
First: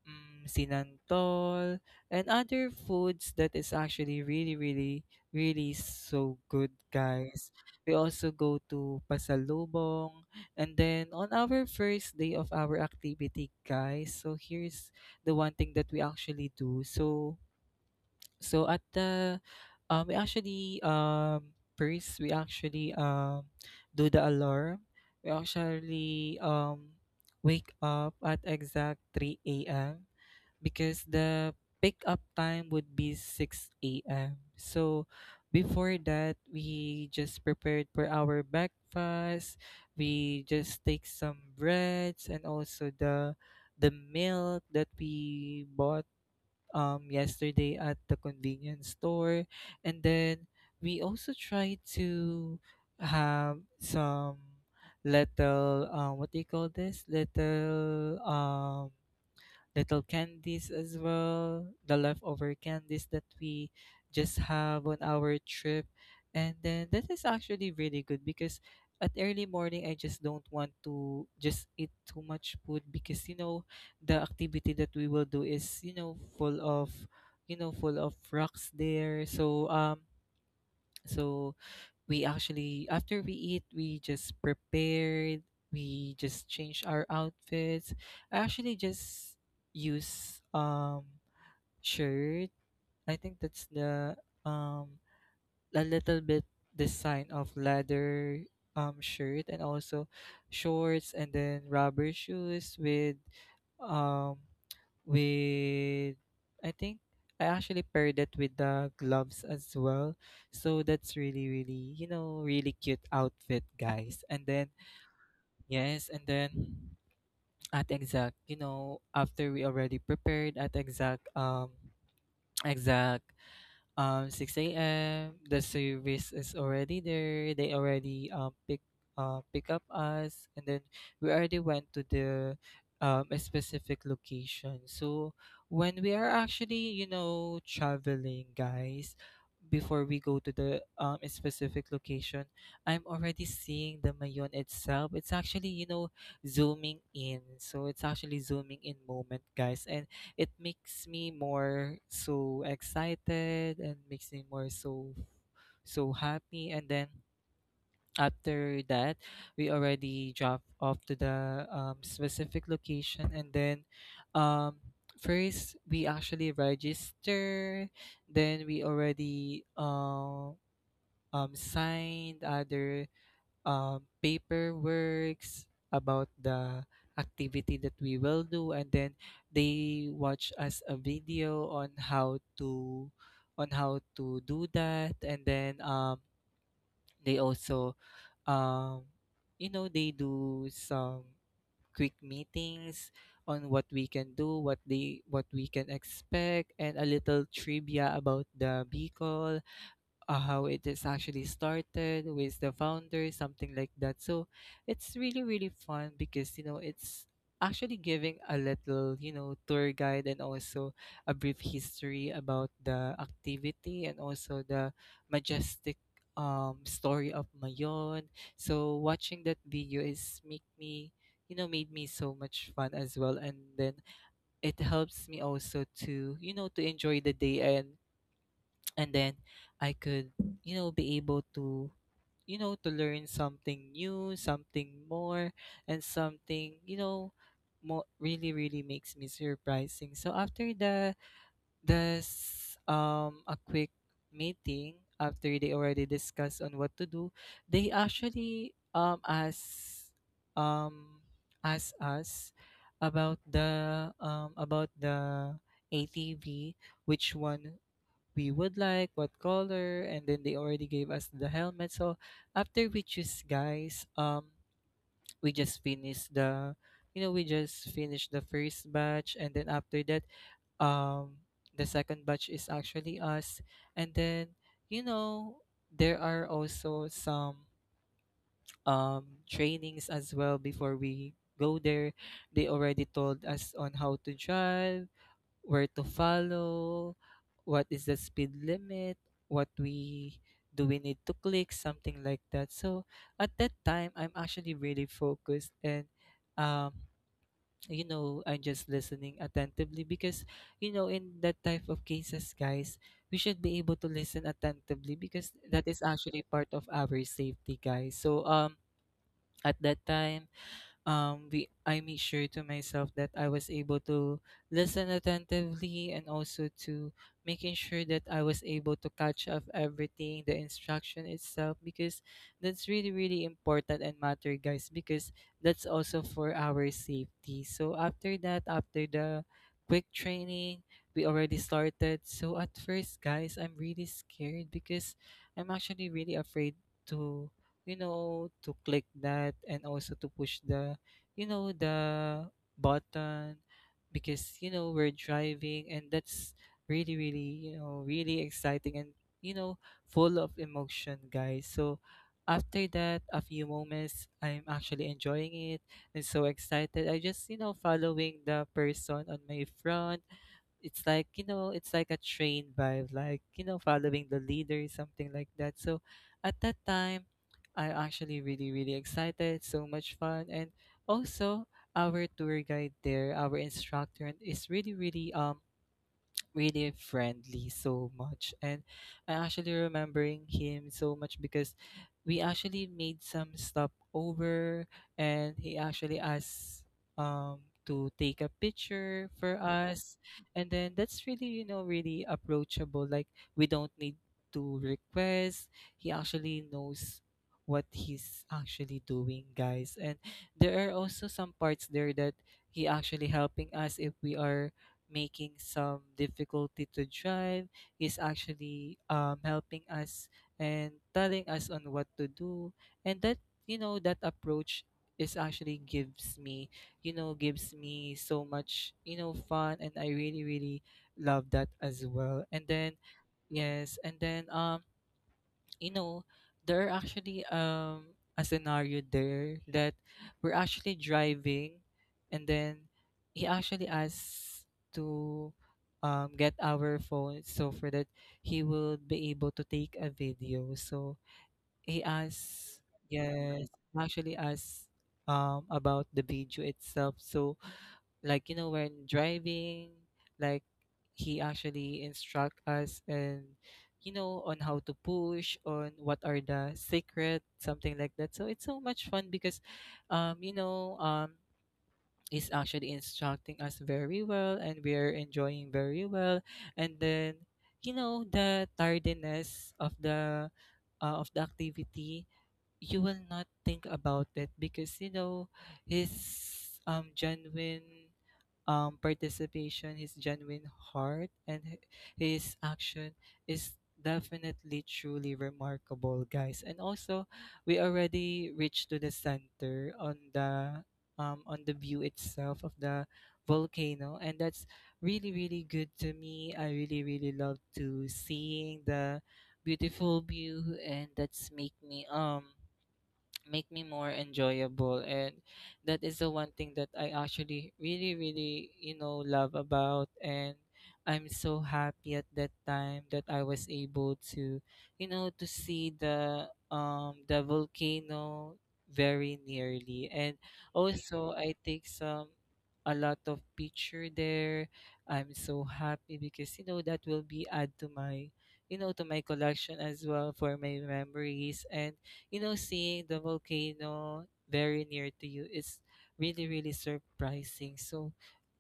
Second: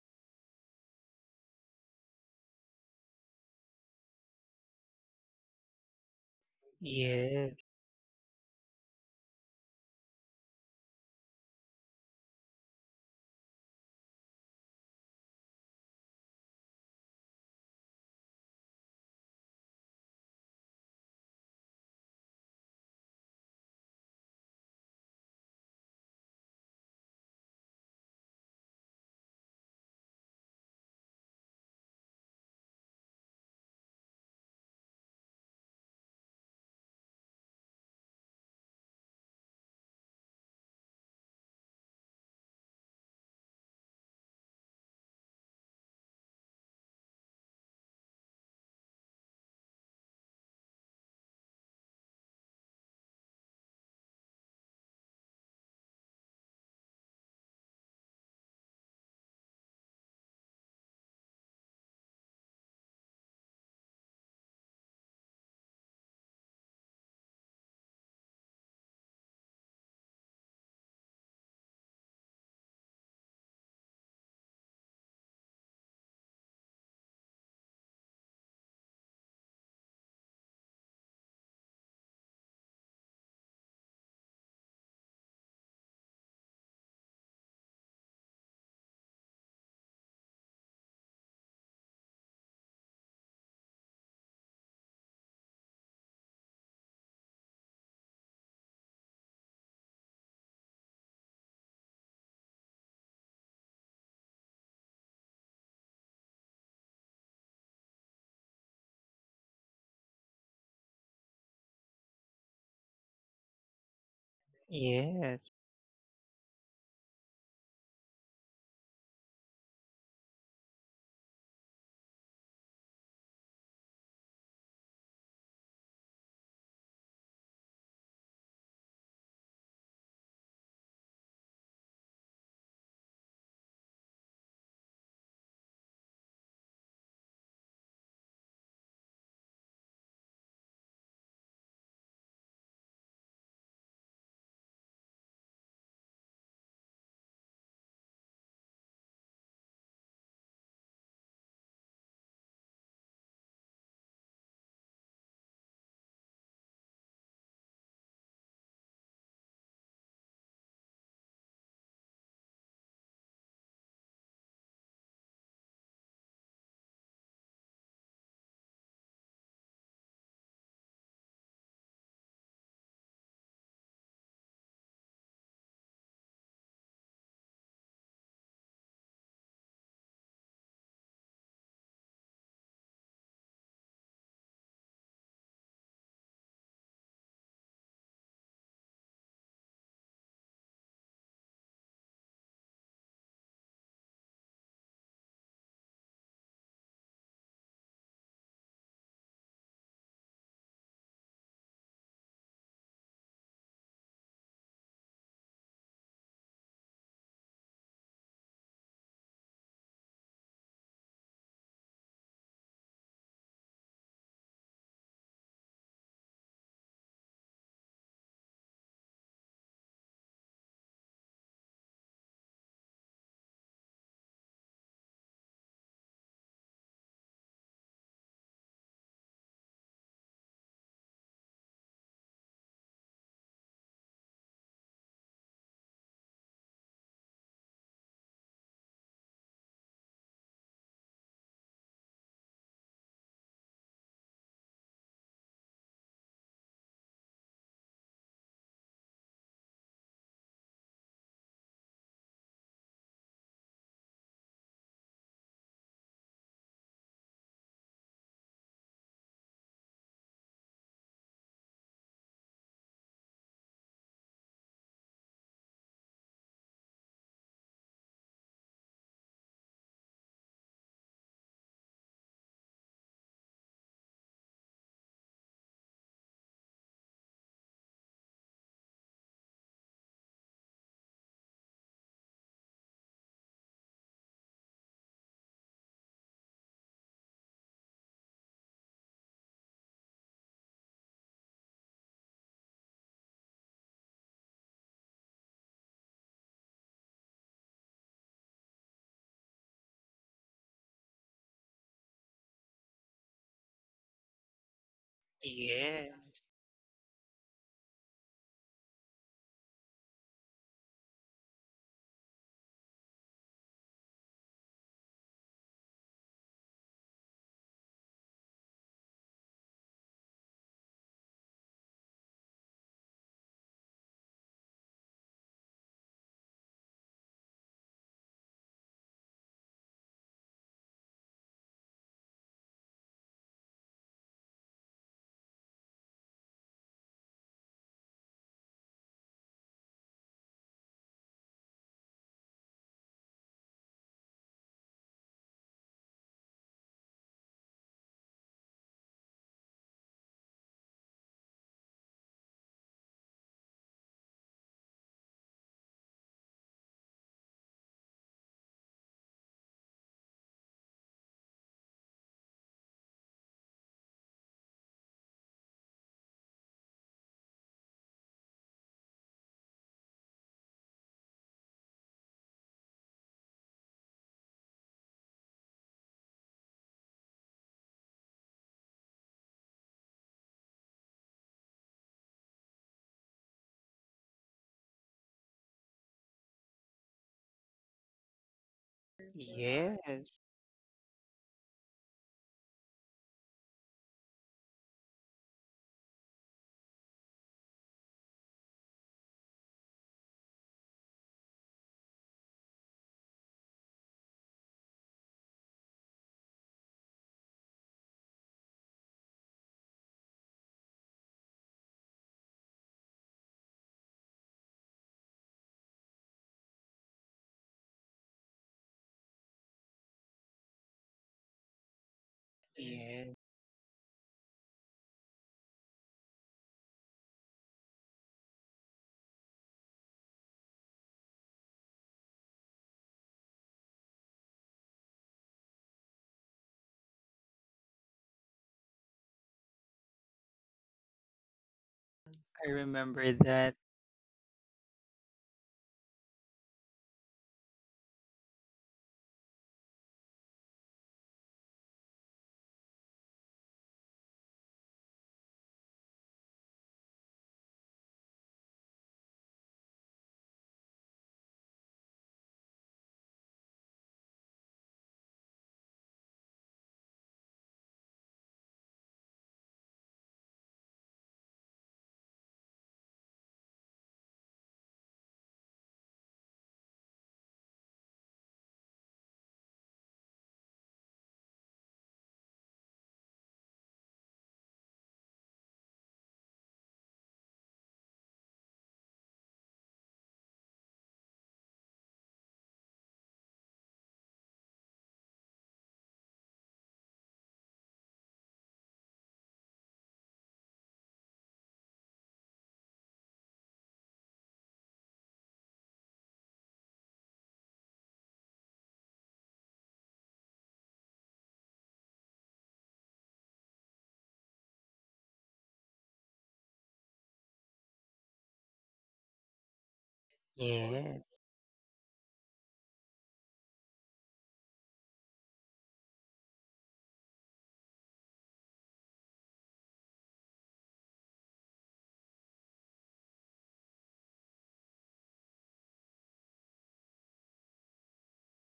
mm, sinantol, and other foods that is actually really really really so good, guys. Yes, We also go to pasalubong. And then on our first day of our activity, guys, so here's the one thing that we actually do. So so at the we actually first we actually do the alarm. We actually wake up at exact 3 a.m., because the pickup time would be 6 a.m. So before that, we just prepared for our breakfast. We just take some breads and also the milk that we bought yesterday at the convenience store. And then we also try to have some little, what do you call this, little little candies as well, the leftover candies that we just have on our trip. And then that is actually really good because at early morning I just don't want to just eat too much food, because you know the activity that we will do is, you know full of full of rocks there. So so we actually after we eat we just prepared, we just change our outfits. I actually just use shirt, I think that's the um a little bit design of leather shirt, and also shorts, and then rubber shoes with um with I think I actually paired it with the gloves as well. So that's really, really, really cute outfit, guys. And then yes, yes, and then at exact, after we already prepared, at exact exact 6 a.m. the service is already there. They already pick up us. And then we already went to the a specific location. So when we are actually, traveling, guys, before we go to the specific location, I'm already seeing the Mayon itself. It's actually, zooming in. So it's actually zooming in moment, guys. And it makes me more so excited and makes me more so so happy. And then after that, we already drop off to the specific location. And then, um, first we actually register, then we already signed other paperworks about the activity that we will do. And then they watch us a video on how to do that. And then, they also, um, they do some quick meetings on what we can do, what they— what we can expect, and a little trivia about the Bicol, how it is actually started with the founder, something like that. So it's really, really fun, because, it's actually giving a little, tour guide, and also a brief history about the activity, and also the majestic story of Mayon. So watching that video is make me, made me so much fun as well. And then it helps me also to, to enjoy the day. And then I could, be able to, to learn something new, something more, and something, more really really makes me surprising. So after the this a quick meeting, after they already discuss on what to do, they actually um ask us about the ATV, which one we would like, what color. And then they already gave us the helmet. So after we choose, guys, we just finished the, we just finished the first batch. And then after that, um, the second batch is actually us. And then you know there are also some um trainings as well before we go there. They already told us on how to drive, where to follow, what is the speed limit, what we do we need to click, something like that. So at that time, I'm actually really focused and, um, you know, I'm just listening attentively because, you know, in that type of cases, guys, we should be able to listen attentively because that is yeah, actually part of our safety, guys. So at that time we I made sure to myself that I was able to listen attentively and also to making sure that I was able to catch up everything, the instruction itself, because that's really, really important and matter, guys, because that's also for our safety. So after that, after the quick training, we already started. So at first, guys, I'm really scared because I'm actually really afraid to, you know, to click that and also to push the, you know, the button because you know we're driving and that's really, really, you know, really exciting and, you know, full of emotion, guys. So after that, a few moments, I'm actually enjoying it and so excited. I just, you know, following the person on my front. It's like, you know, it's like a train vibe, like, you know, following the leader, something like that. So at that time, I actually really, really excited, so much fun. And also our tour guide there, our instructor, is really really really friendly so much. And I actually remembering him so much because we actually made some stopover, and he actually asked um to take a picture for us. yes. And then that's really, you know, really approachable. Like, we don't need to request. He actually knows what he's actually doing, guys. And there are also some parts there that he actually helping us if we are making some difficulty to drive, is actually helping us and telling us on what to do. And that, you know, that approach is actually gives me, you know, gives me so much, you know, fun, and I really, really love that as well. And then yes, and then you know, there are actually a scenario there that we're actually driving, and then he actually asks to, get our phone so for that he will be able to take a video. So he I asks, remember yes, that. actually asks about the video itself. So like, you know, when driving, like, he actually instruct us and, you know, on how to push, on what are the secret, something like that. So it's so much fun because you know, is actually instructing us very well, and we're enjoying very well. And then, you know, the tiredness of the of the activity, you will not think about it because you know his genuine participation, his genuine heart, and his action is definitely truly remarkable, guys. And also we already reached to the center on the view itself of the volcano, and that's really, really good to me. I really, really love to seeing the beautiful view, and that's make me more enjoyable. And that is the one thing that I actually really, really, you know, love about. And I'm so happy at that time that I was able to, you know, to see the volcano very nearly. And Yes. also I take some, a lot of picture there. I'm so happy because, you know, that will be add to my, you know, to my collection as well for my memories. And, you know, seeing the volcano very near to you is really, really surprising. So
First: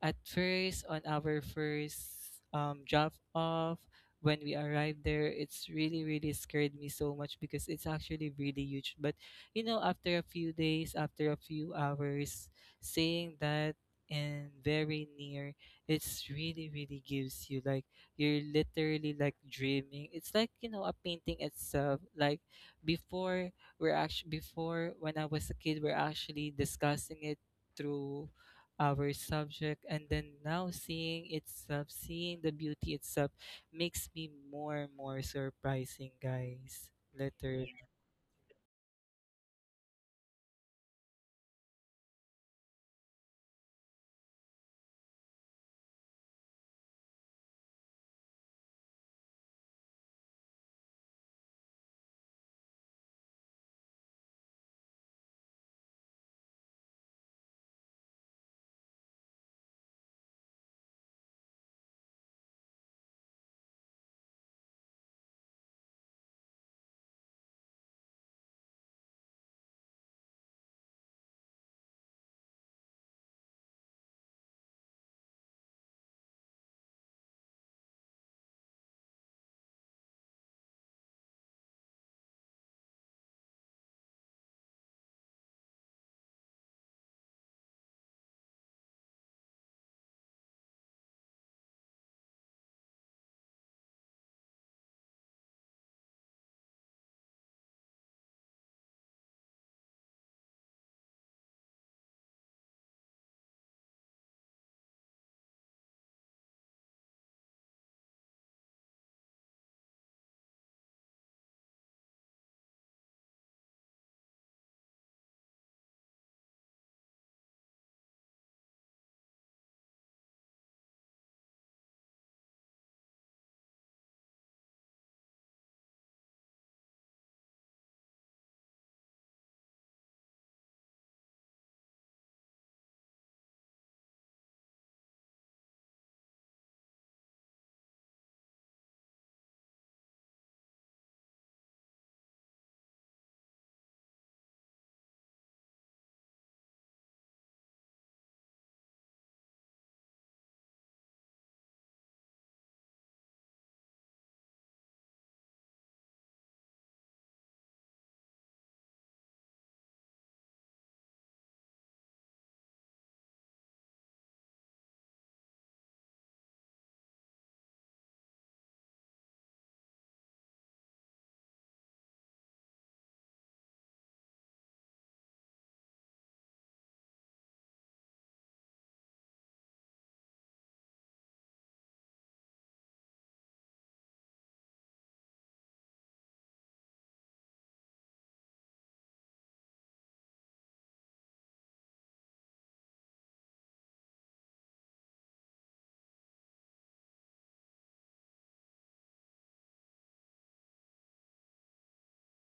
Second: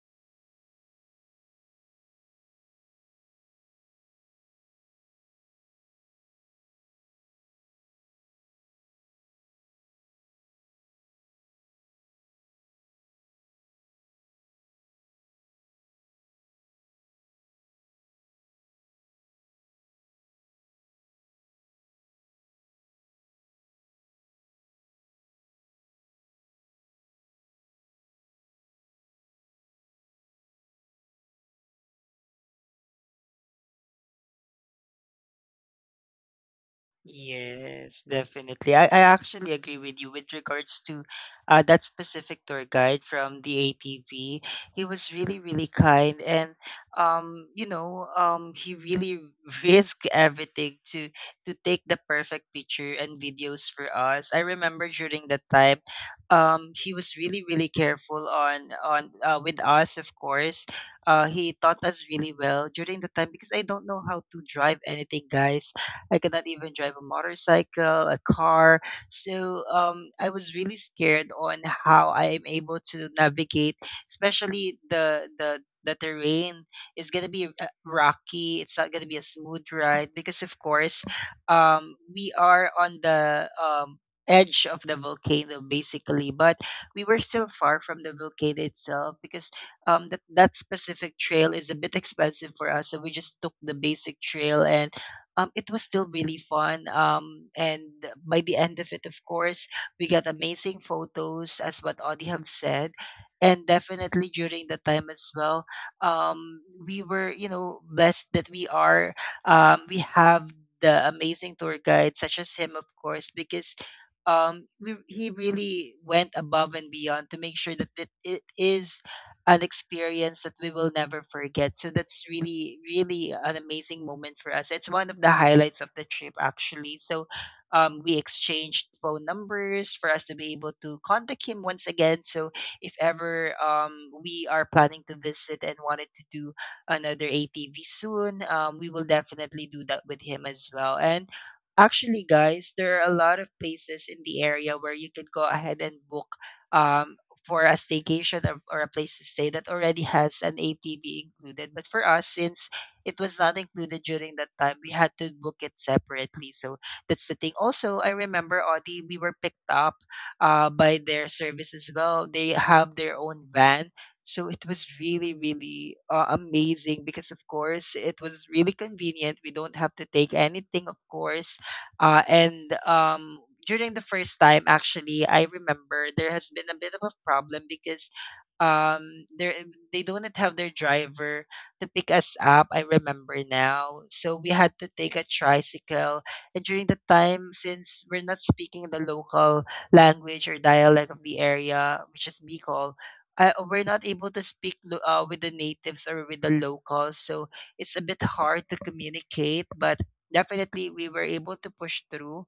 at first, on our first drop off, when we arrived there, it's really, really scared me so much because it's actually really huge. But, you know, after a few days, after a few hours, seeing that and very near, it's really, really gives you like you're literally like dreaming. It's like, you know, a painting itself. Like before, we're actually before when I was a kid, we're actually discussing it through our subject, and then now seeing itself, seeing the beauty itself, makes me more and more surprising, guys. Literally, Yes, definitely. I actually agree with you with regards to that specific tour guide from the ATV. He was really, really kind. And he really risked everything to take the perfect picture and videos for us. I remember during that time, he was really, really careful on with us, of course. Uh, he taught us really well during the time because I don't know how to drive anything, guys. I cannot even drive a motorcycle, a car. So I was really scared on how I am able to navigate, especially the terrain is gonna be rocky. It's not gonna be a smooth ride because, of course, we are on the edge of the volcano basically. But we were still far from the volcano itself because that specific trail is a bit expensive for us, so we just took the basic trail. And it was still really fun. And by the end of it, of course, we got amazing photos, as what Audie have said. And definitely during the time as well, um, we were, you know, blessed that we have the amazing tour guide, such as him, of course, because he really went above and beyond to make sure that it is an experience that we will never forget. So that's really, really an amazing moment for us. It's one of the highlights of the trip, actually. So we exchanged phone numbers for us to be able to contact him once again. So if ever we are planning to visit and wanted to do another ATV soon, we will definitely do that with him as well. And actually, guys, there are a lot of places in the area where you can go ahead and book um, for a staycation, or a place to stay that already has an ATV included. But for us, since it was not included during that time, we had to book it separately. So that's the thing. Also, I remember Audi, we were picked up by their service as well. They have their own van. So it was really, really amazing because, of course, it was really convenient. We don't have to take anything, of course. And during the first time, actually, I remember there has been a bit of a problem because there they do not have their driver to pick us up. I remember now. So we had to take a tricycle. And during the time, since we're not speaking the local language or dialect of the area, which is Bicol, we're not able to speak with the natives or with the locals. So it's a bit hard to communicate, but definitely we were able to push through.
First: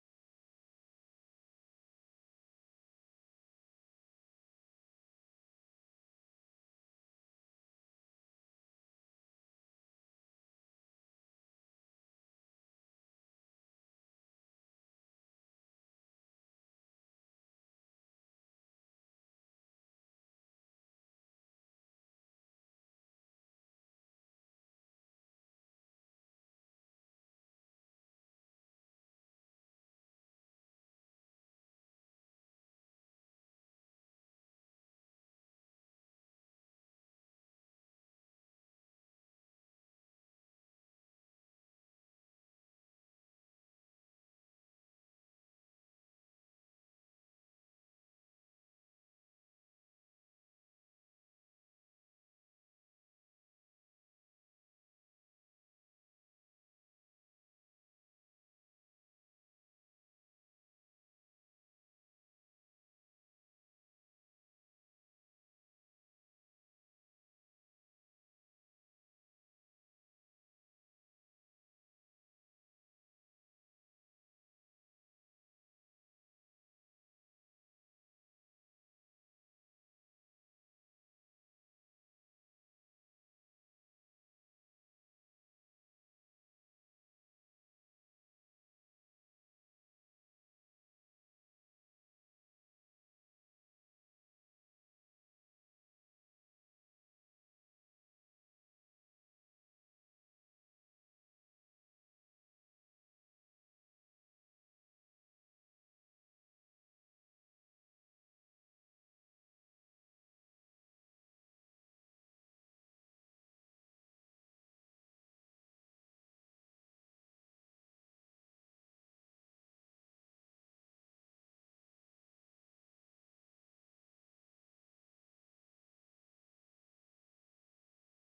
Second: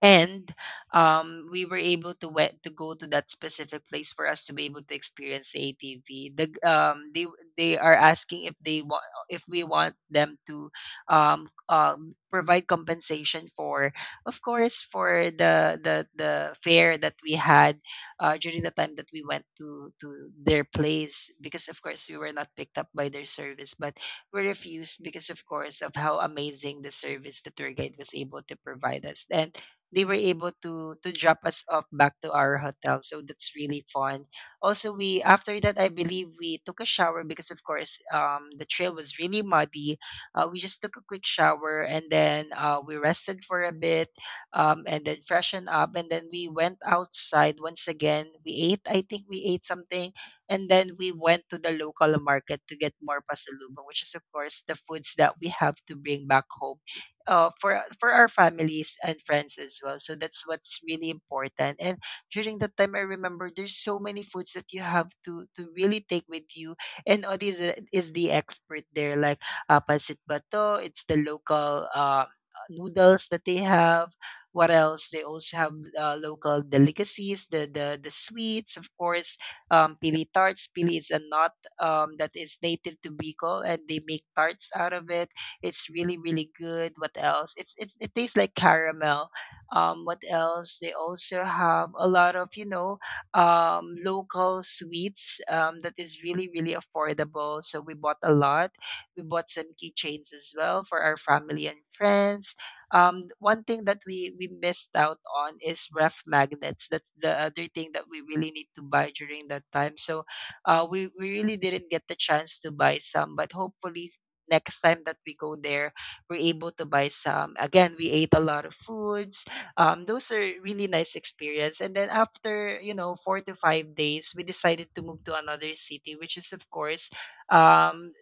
And we were able to went to go to that specific place for us to be able to experience the ATV. They are asking if they want if we want them to provide compensation for, of course, for the fare that we had during the time that we went to their place because, of course, we were not picked up by their service. But we refused because, of course, of how amazing the service the tour guide was able to provide us. And they were able to drop us off back to our hotel. So that's really fun. Also, we after that, I believe we took a shower because, of course, the trail was really muddy. We just took a quick shower, and then we rested for a bit, and then freshened up, and then we went outside once again. We ate. I think we ate something, and then we went to the local market to get more pasalubong, which is, of course, the foods that we have to bring back home for our families and friends as well. So that's what's really important. And during that time, I remember there's so many foods that you have to really take with you. And Odi is the expert there. Like pasit bato. It's the local noodles that they have. What else? They also have local delicacies, the sweets, of course. Pili tarts. Pili is a nut that is native to Bicol, and they make tarts out of it. It's really, really good. What else? It tastes like caramel. What else? They also have a lot of, you know, local sweets that is really, really affordable. So we bought a lot. We bought some keychains as well for our family and friends. One thing that we missed out on is ref magnets. That's the other thing that we really need to buy during that time. So we really didn't get the chance to buy some, but hopefully next time that we go there, we're able to buy some. Again, we ate a lot of foods. Those are really nice experience. And then after, 4 to 5 days, we decided to move to another city, which is of course um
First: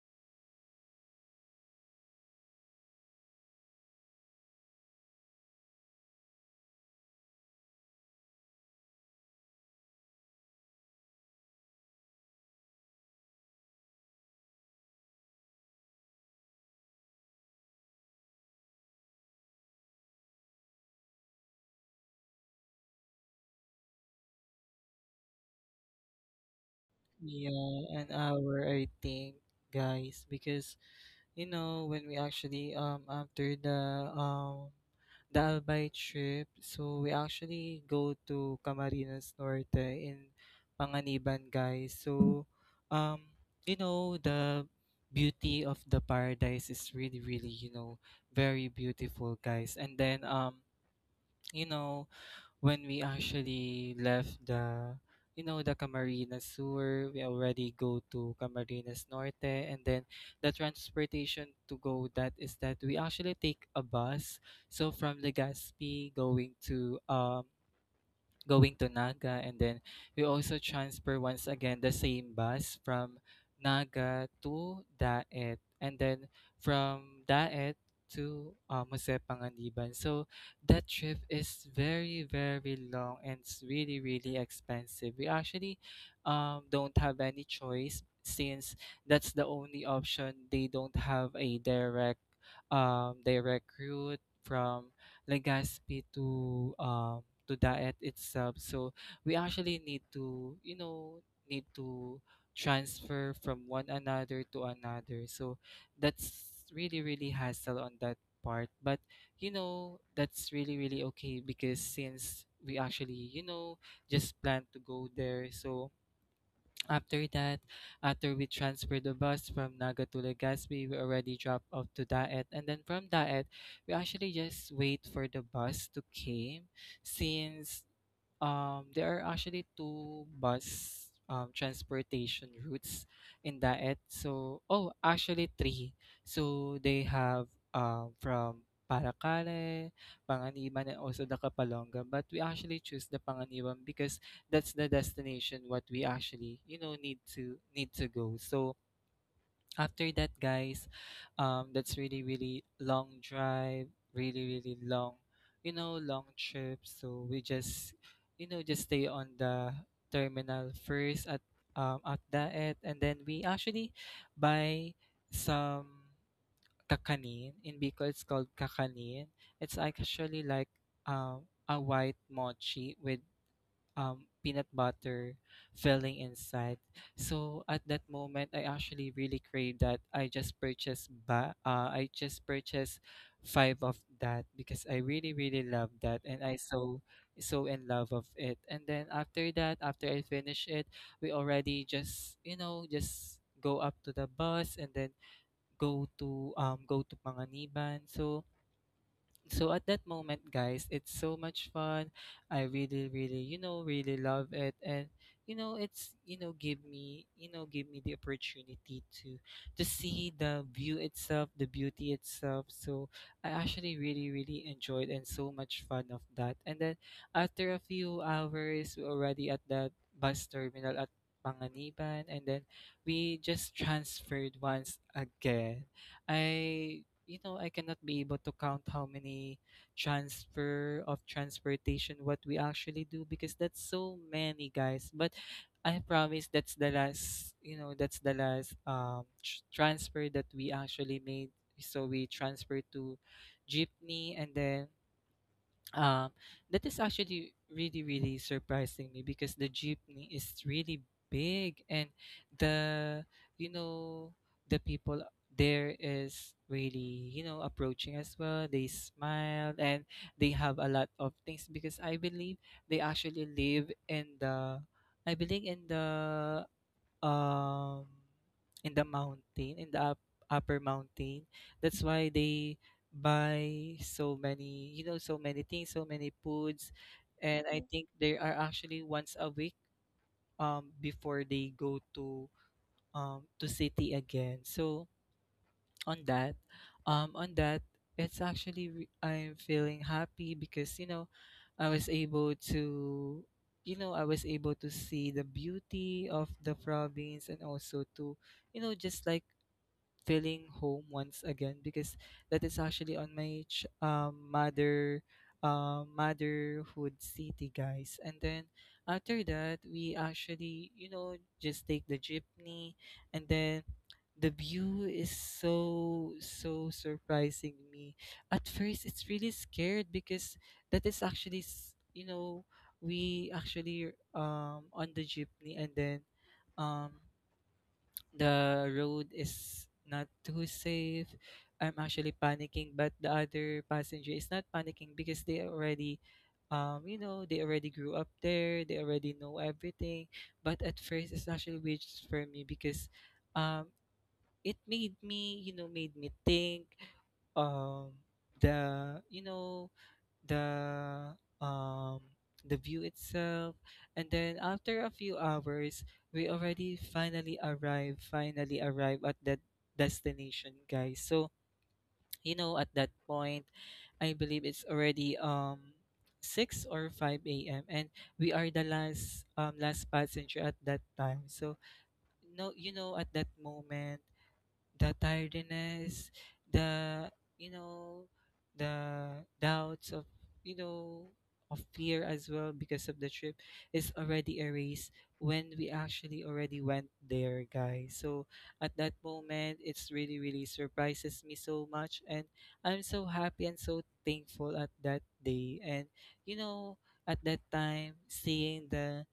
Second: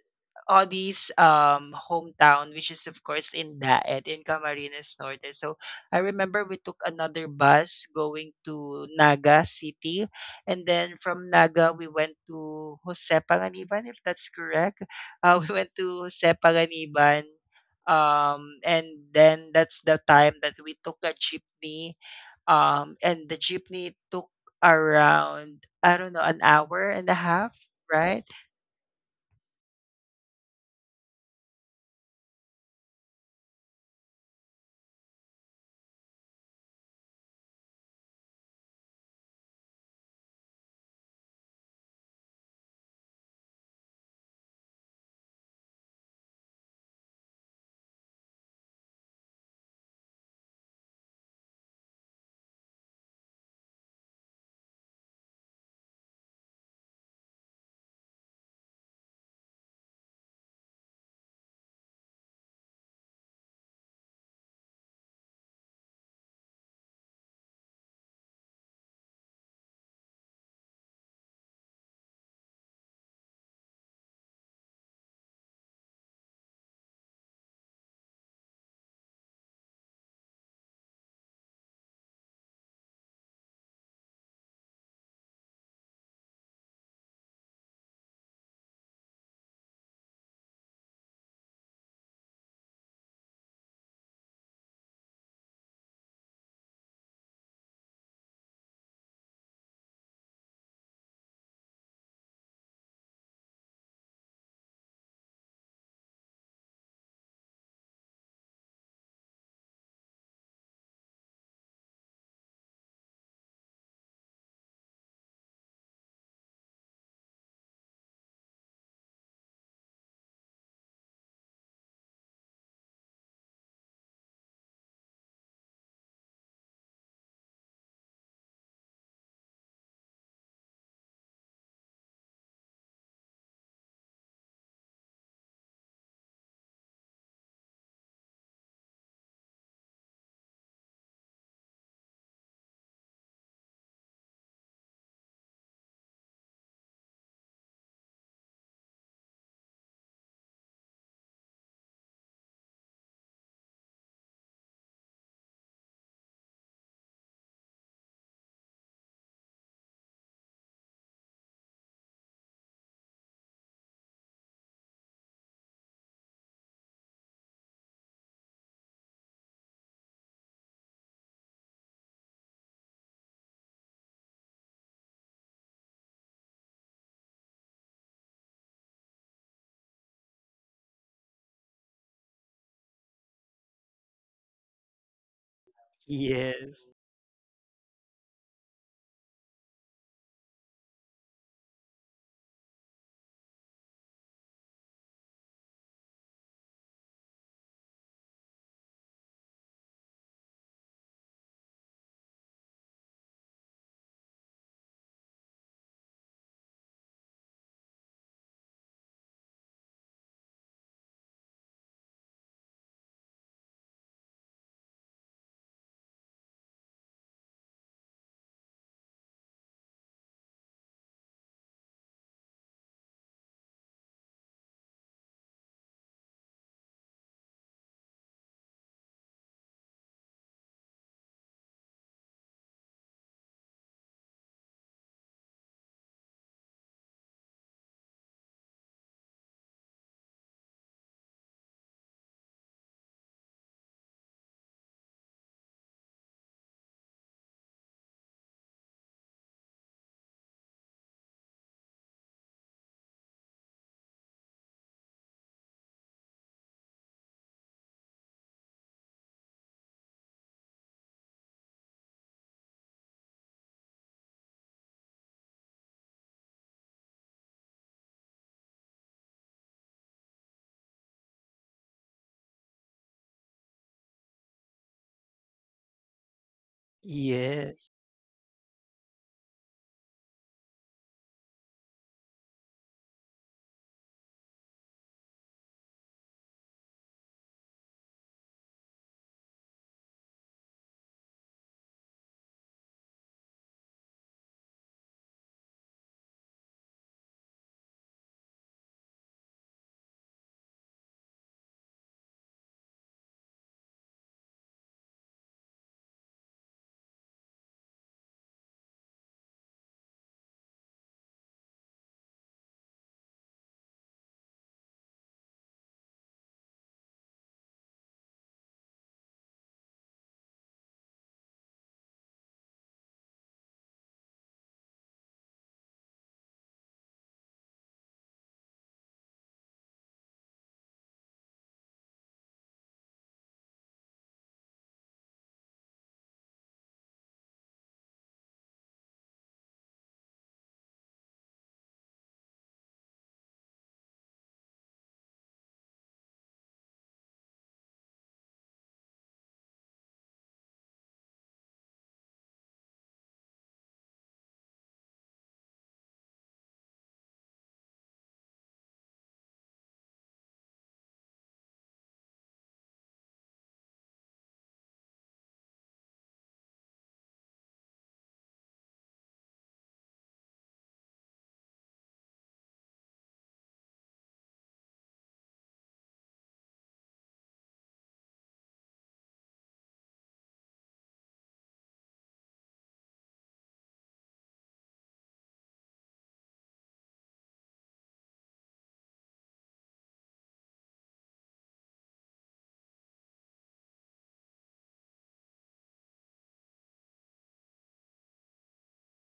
all these hometown, which is of course in Daet in Camarines Norte. So I remember we took another bus going to Naga City, and then from Naga we went to Jose Panganiban, if that's correct. We went to Jose Panganiban. And then that's the time that we took a jeepney. And the jeepney took around, I don't know, an hour and a half, yeah, an right? hour I think, guys, because you know, when we actually after the Albay trip, so we actually go to Camarines Norte in Panganiban, guys. So um you know, the beauty of the paradise is really, really, you know, very beautiful, guys. And then you know, when we actually left the, you know, the Camarines Sur, we already go to Camarines Norte, and then the transportation to go that is that we actually take a bus. So from Legazpi going to going to Naga, and then we also transfer once again the same bus from Naga to Daet, and then from Daet to Museo Panganiban. So that trip is very, very long, and it's really, really expensive. We actually don't have any choice since that's the only option. They don't have a direct direct route from Legazpi to diet itself. So we actually need to, you know, need to transfer from one another to another. So that's really, really hassle on that part. But, you know, that's really, really okay because since we actually, you know, just plan to go there. So after that, after we transferred the bus from Naga to Legazpi, we already dropped off to Daet. And then from Daet, we actually just wait for the bus to came since there are actually two bus transportation routes in Daet. So, oh, actually three. So they have from Paracale, Panganiban, and also the Kapalonga. But we actually choose the Panganiban because that's the destination what we actually, you know, need to go. So after that, guys, that's really, really long drive, really, really long, you know, long trip. So we just, you know, just stay on the terminal first at Daet. And then we actually buy some kakanin. In Bicol, it's called kakanin. It's actually like a white mochi with peanut butter filling inside. So at that moment, I actually really crave that. I just I just purchased five of that because I really, really love that, and I Yes. so so in love of it. And then after that, after I finish it, we already just, you know, just go up to the bus and then go to go to Panganiban. So so at that moment, guys, it's so much fun. I really, really, you know, really love it. And, you know, it's, you know, give me, you know, give me the opportunity to see the view itself, the beauty itself. So I actually really, really enjoyed, and so much fun of that. And then after a few hours, we're already at the bus terminal at Panganiban. And then we just transferred once again. I, you know, I cannot be able to count how many transfer of transportation what we actually do because that's so many, guys. But I promise that's the last, you know, that's the last transfer that we actually made. So we transferred to jeepney, and then, um, that is actually really, really surprising me because the jeepney is really big. And the, you know, the people there is really, you know, approaching as well. They smile, and they have a lot of things because I believe they actually live in the, I believe um in the mountain, in the up, upper mountain. That's why they buy so many, you know, so many things, so many foods. And I Yes. think they are actually once a week, before they go to city again. So on that, on that, I'm feeling happy because, you know, I was able to, you know, I was able to see the beauty of the province and also to, you know, just like feeling home once again because that is actually on my mother motherhood city, guys. And then after that, we actually, you know, just take the jeepney. And then the view is so so surprising me. At first, it's really scared because that is actually you know, we actually on the jeepney, and then um the road is not too safe. I'm actually panicking, but the other passenger is not panicking because they already, you know, they already grew up there, they already know everything. But at first, it's actually weird for me because um it made me, you know, made me think um the, you know, the um the view itself. And then after a few hours, we already finally arrive at that destination, guys. So, you know, at that point, I believe it's already 6 or 5 a.m., and we are the last passenger at that time. So no, you know, at that moment, the tiredness, the, you know, the doubts of, you know, of fear as well because of the trip, is already erased when we actually already went there, guys. So at that moment, it's really really surprises me so much. And I'm so happy and so thankful at that day, and you know. At that time, seeing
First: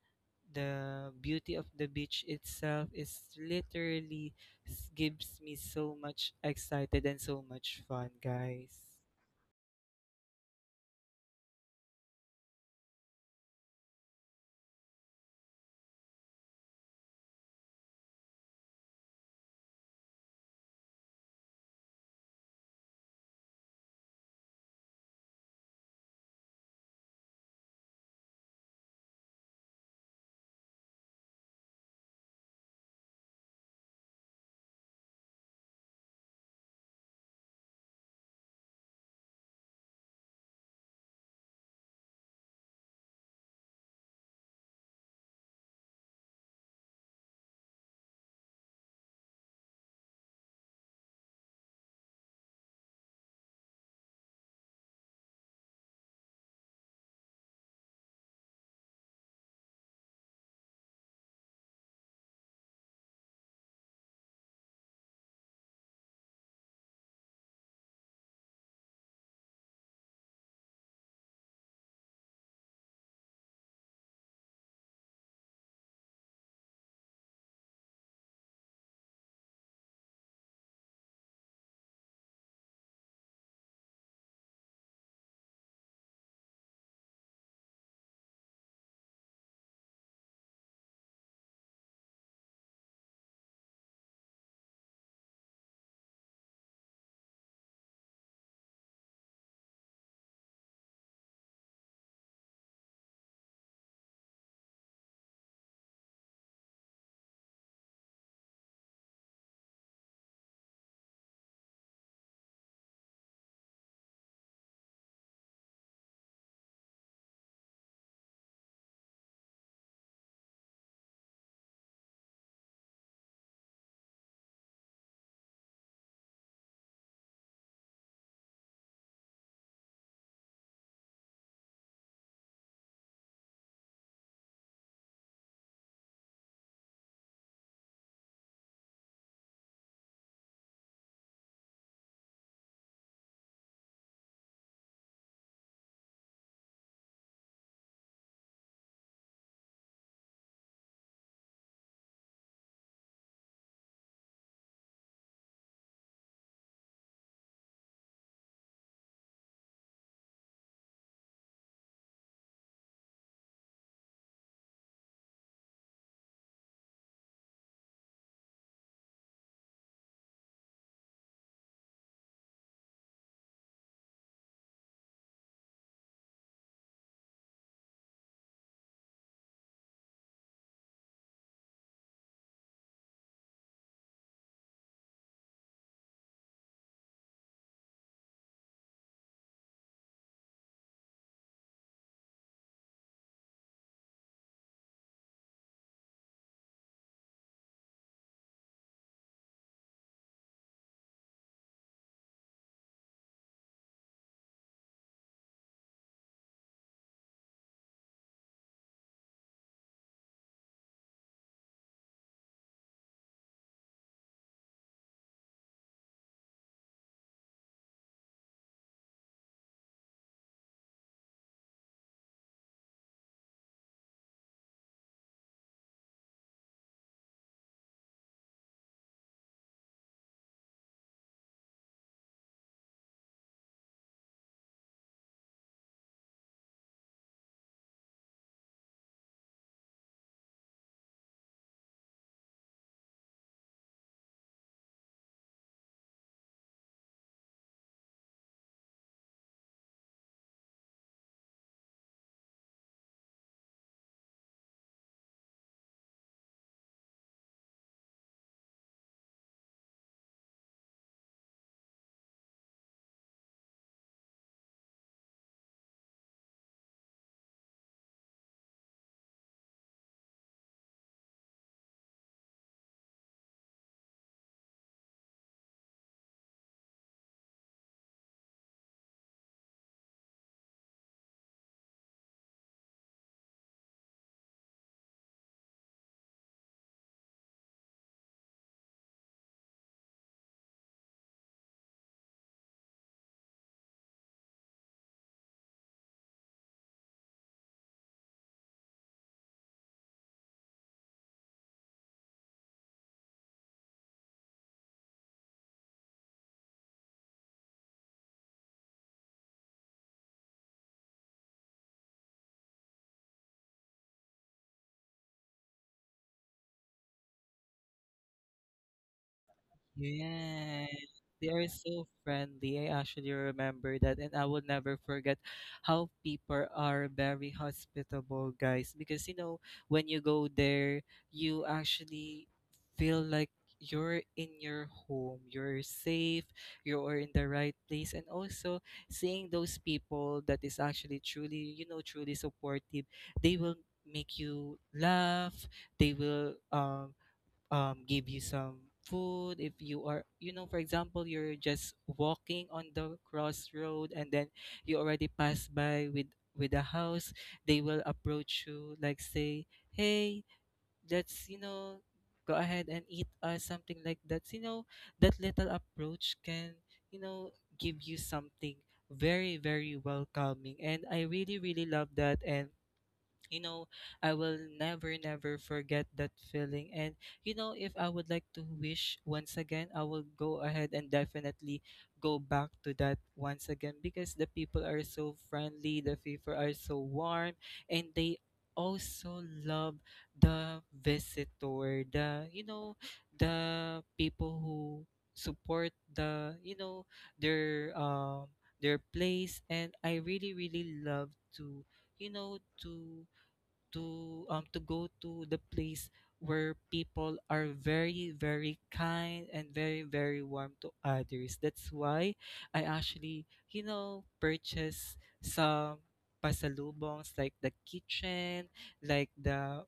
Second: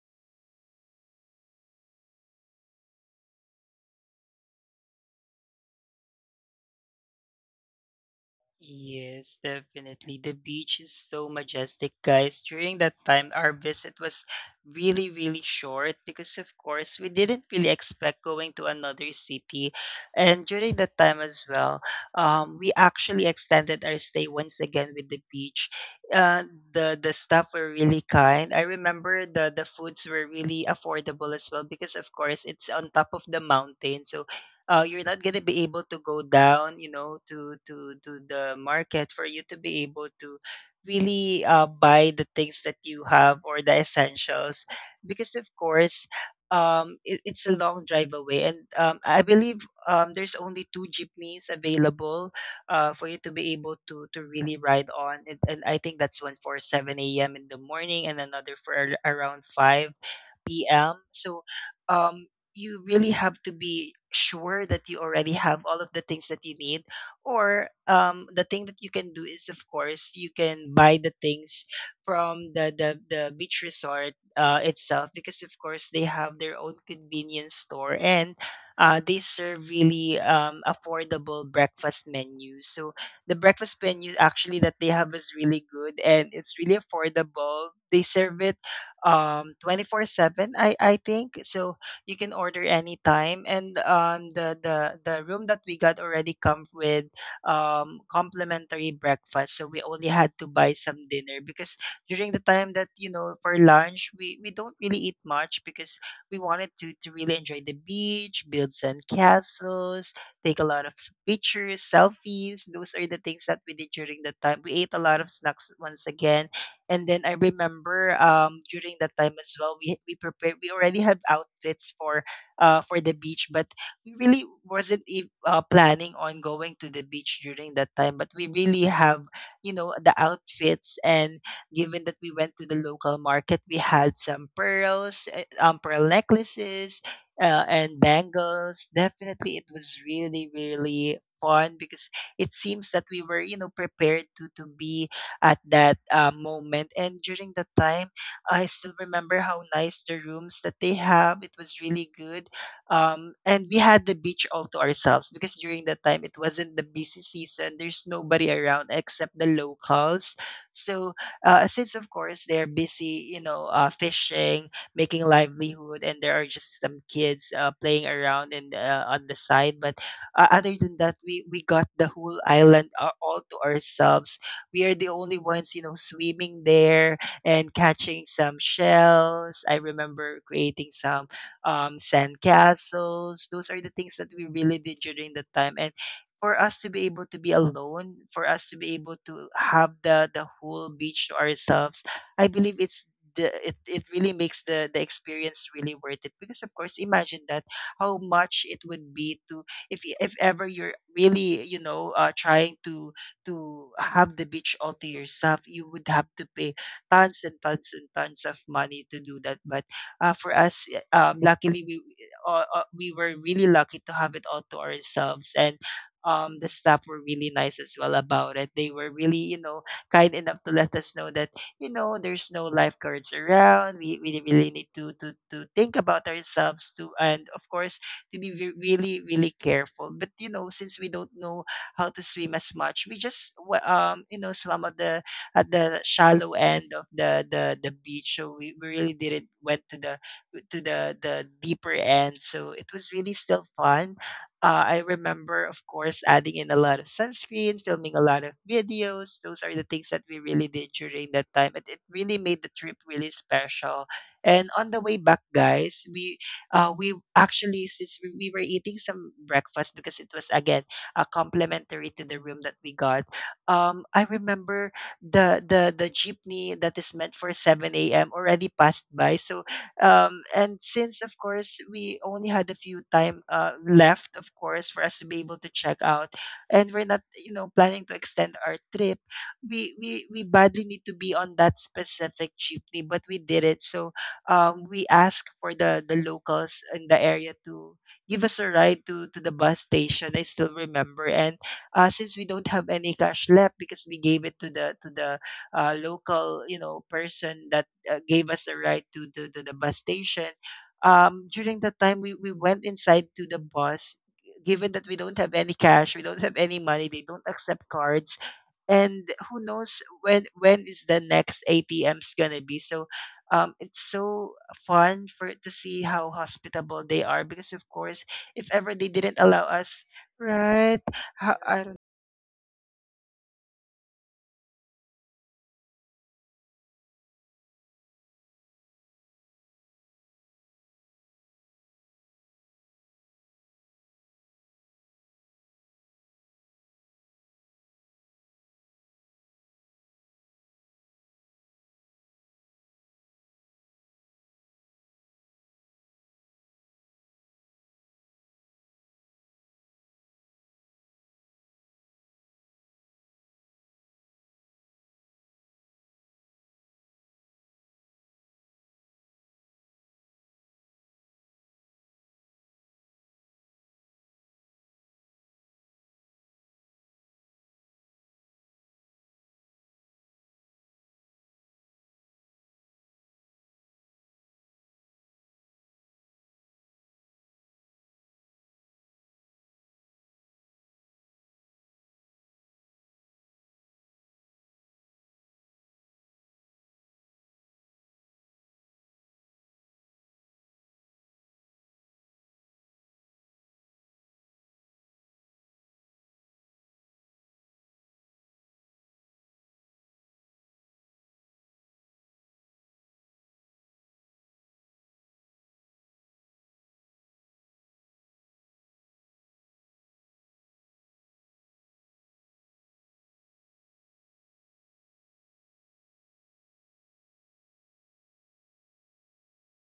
the beauty of the beach itself is literally gives me so much excited and so much fun, guys. Yes, definitely. The beach is so majestic, guys. During that time, our visit was really, really short because, of course, we didn't really expect going to another city. And during that time as well, we actually extended our stay once again with the beach. Uh, the staff were really kind. I remember the foods were really affordable as well because, of course, it's on top of the mountain, so you're not gonna be able to go down, you know, to to the market for you to be able to really buy the things that you have or the essentials, because of course, it's a long drive away, and I believe there's only two jeepneys available for you to be able to really ride on, and I think that's one for seven a.m. in the morning, and another for around five p.m. So um, you really have to be sure that you already have all of the things that you need. Or the thing that you can do is, of course, you can buy the things from the beach resort itself because, of course, they have their own convenience store and they serve really affordable breakfast menu. So the breakfast menu actually that they have is really good and it's really affordable. They serve it 24/7, I think, so you can order anytime. And the room that we got already comes with complimentary breakfast, so we only had to buy some dinner, because during the time that, you know, for lunch we don't really eat much because we wanted to really enjoy the beach, build sand castles, take a lot of pictures, selfies. Those are the things that we did during the time. We ate a lot of snacks once again. And then I remember during that time as well, we prepared. We already had outfits for the beach, but we really wasn't planning on going to the beach during that time. But we really have, you know, the outfits, and given that we went to the local market, we had some pearls, pearl necklaces, and bangles. Definitely, it was really really fun because it seems that we were, you know, prepared to be at that moment. And during that time, I still remember how nice the rooms that they have. It was really good. And we had the beach all to ourselves because during that time, it wasn't the busy season. There's nobody around except the locals. So, since of course they're busy, you know, fishing, making livelihood, and there are just some kids playing around and on the side. But other than that, we got the whole island all to ourselves. We are the only ones, you know, swimming there and catching some shells. I remember creating some sand castles. Those are the things that we really did during the time. And for us to be able to be alone, for us to be able to have the whole beach to ourselves, I believe it's it really makes the experience really worth it, because of course imagine that how much it would be to, if ever you're really, you know, trying to have the beach all to yourself, you would have to pay tons and tons and tons of money to do that. But for us, luckily we were really lucky to have it all to ourselves, and the staff were really nice as well about it. They were really, you know, kind enough to let us know that, you know, there's no lifeguards around. We really need to to think about ourselves too, and of course to be really really careful. But you know, since we don't know how to swim as much. We just you know swam at the shallow end of the beach. So we really didn't went to the deeper end. So it was really still fun. I remember, of course, adding in a lot of sunscreen, filming a lot of videos. Those are the things that we really did during that time. It really made the trip really special. And on the way back, guys, we actually, since we were eating some breakfast because it was again complimentary to the room that we got. I remember the jeepney that is meant for 7 a.m. already passed by. So and since of course we only had a few time left, of course, for us to be able to check out, and we're not, you know, planning to extend our trip. We badly need to be on that specific jeepney, but we did it. So we asked for the locals in the area to give us a ride to the bus station. I still remember. And since we don't have any cash left because we gave it to the local, you know, person that gave us a ride to the bus station. During that time, we went inside to the bus. Given that we don't have any cash, we don't have any money. They don't accept cards, and who knows when is the next ATM's gonna be. So it's so fun for to see how hospitable they are, because of course, if ever they didn't allow us, Yeah, right? they how, are i don't so friendly. I actually remember that, and I will never forget how people are very hospitable, guys. Because, you know, when you go there, you actually feel like you're in your home, you're safe, you're in the right place. And also seeing those people that is actually truly, you know, truly supportive, they will make you laugh, they will give you some food. If you are, you know, for example, you're just walking on the crossroad, and then you already pass by with a house, they will approach you like say, hey, let's, you know, go ahead and eat us, something like that. You know, that little approach can, you know, give you something very, very welcoming, and I really, really love that. And, you know, I will never, never forget that feeling. And, you know, if I would like to wish once again, I will go ahead and definitely go back to that once again because the people are so friendly, the people are so warm. And they also love the visitor, the, you know, the people who support the, you know, their um their place. And I really, really love to, you know, to go to the place where people are very, very kind and very, very warm to others. That's why I actually, you know, purchase some pasalubongs like the kitchen, like the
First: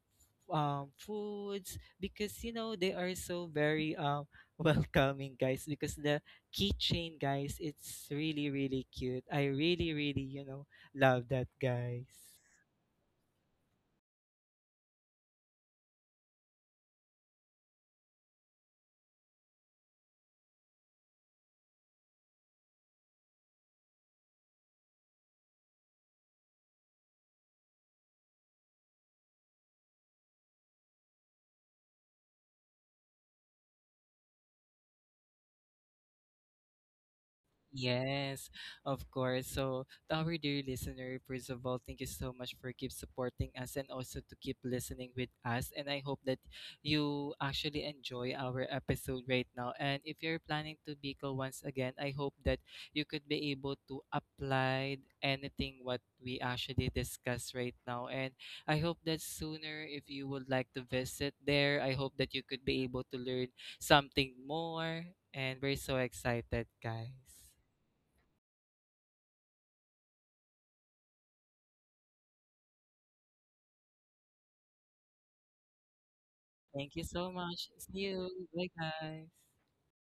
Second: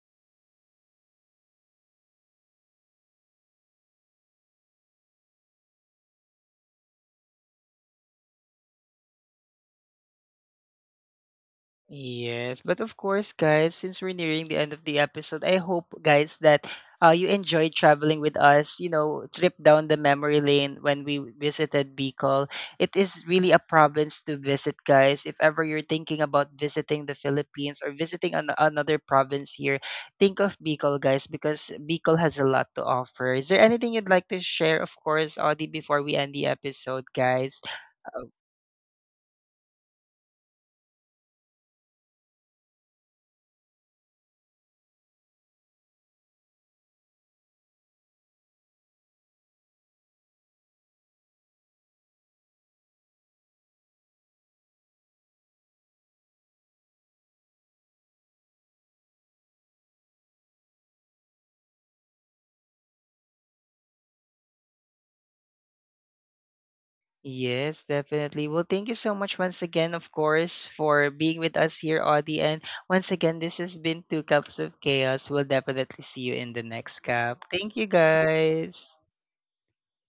foods because, you know, they are so very welcoming, guys. Because the keychain, guys, it's really really cute. I really, really, you know, love that, guys. Yes, but of course, guys, since we're nearing the end of the episode, I hope, guys, that you enjoyed traveling with us. You know, trip down the memory lane when we visited Bicol. It is really a province to visit, guys. If ever you're thinking about visiting the Philippines or visiting another province here, think of Bicol, guys, because Bicol has a lot to offer. Is there anything you'd like to share, of course, Audie, before we end the episode, guys? Yes, of course. So, to our dear listener, first of all, thank you so much for keep supporting us and also to keep listening with us. And I hope that you actually enjoy our episode right now. And if you're planning to Bicol once again, I hope that you could be able to apply anything what we actually discuss right now. And I hope that sooner, if you would like to visit there, I hope that you could be able to learn something more. And we're so excited, guys. Yes, definitely. Well, thank you so much once again, of course, for being with us here, Audie. And once again, this has been Two Cups of Chaos. We'll definitely see you in the Thank next you so cup. much. Thank you, See you. Bye, guys. guys.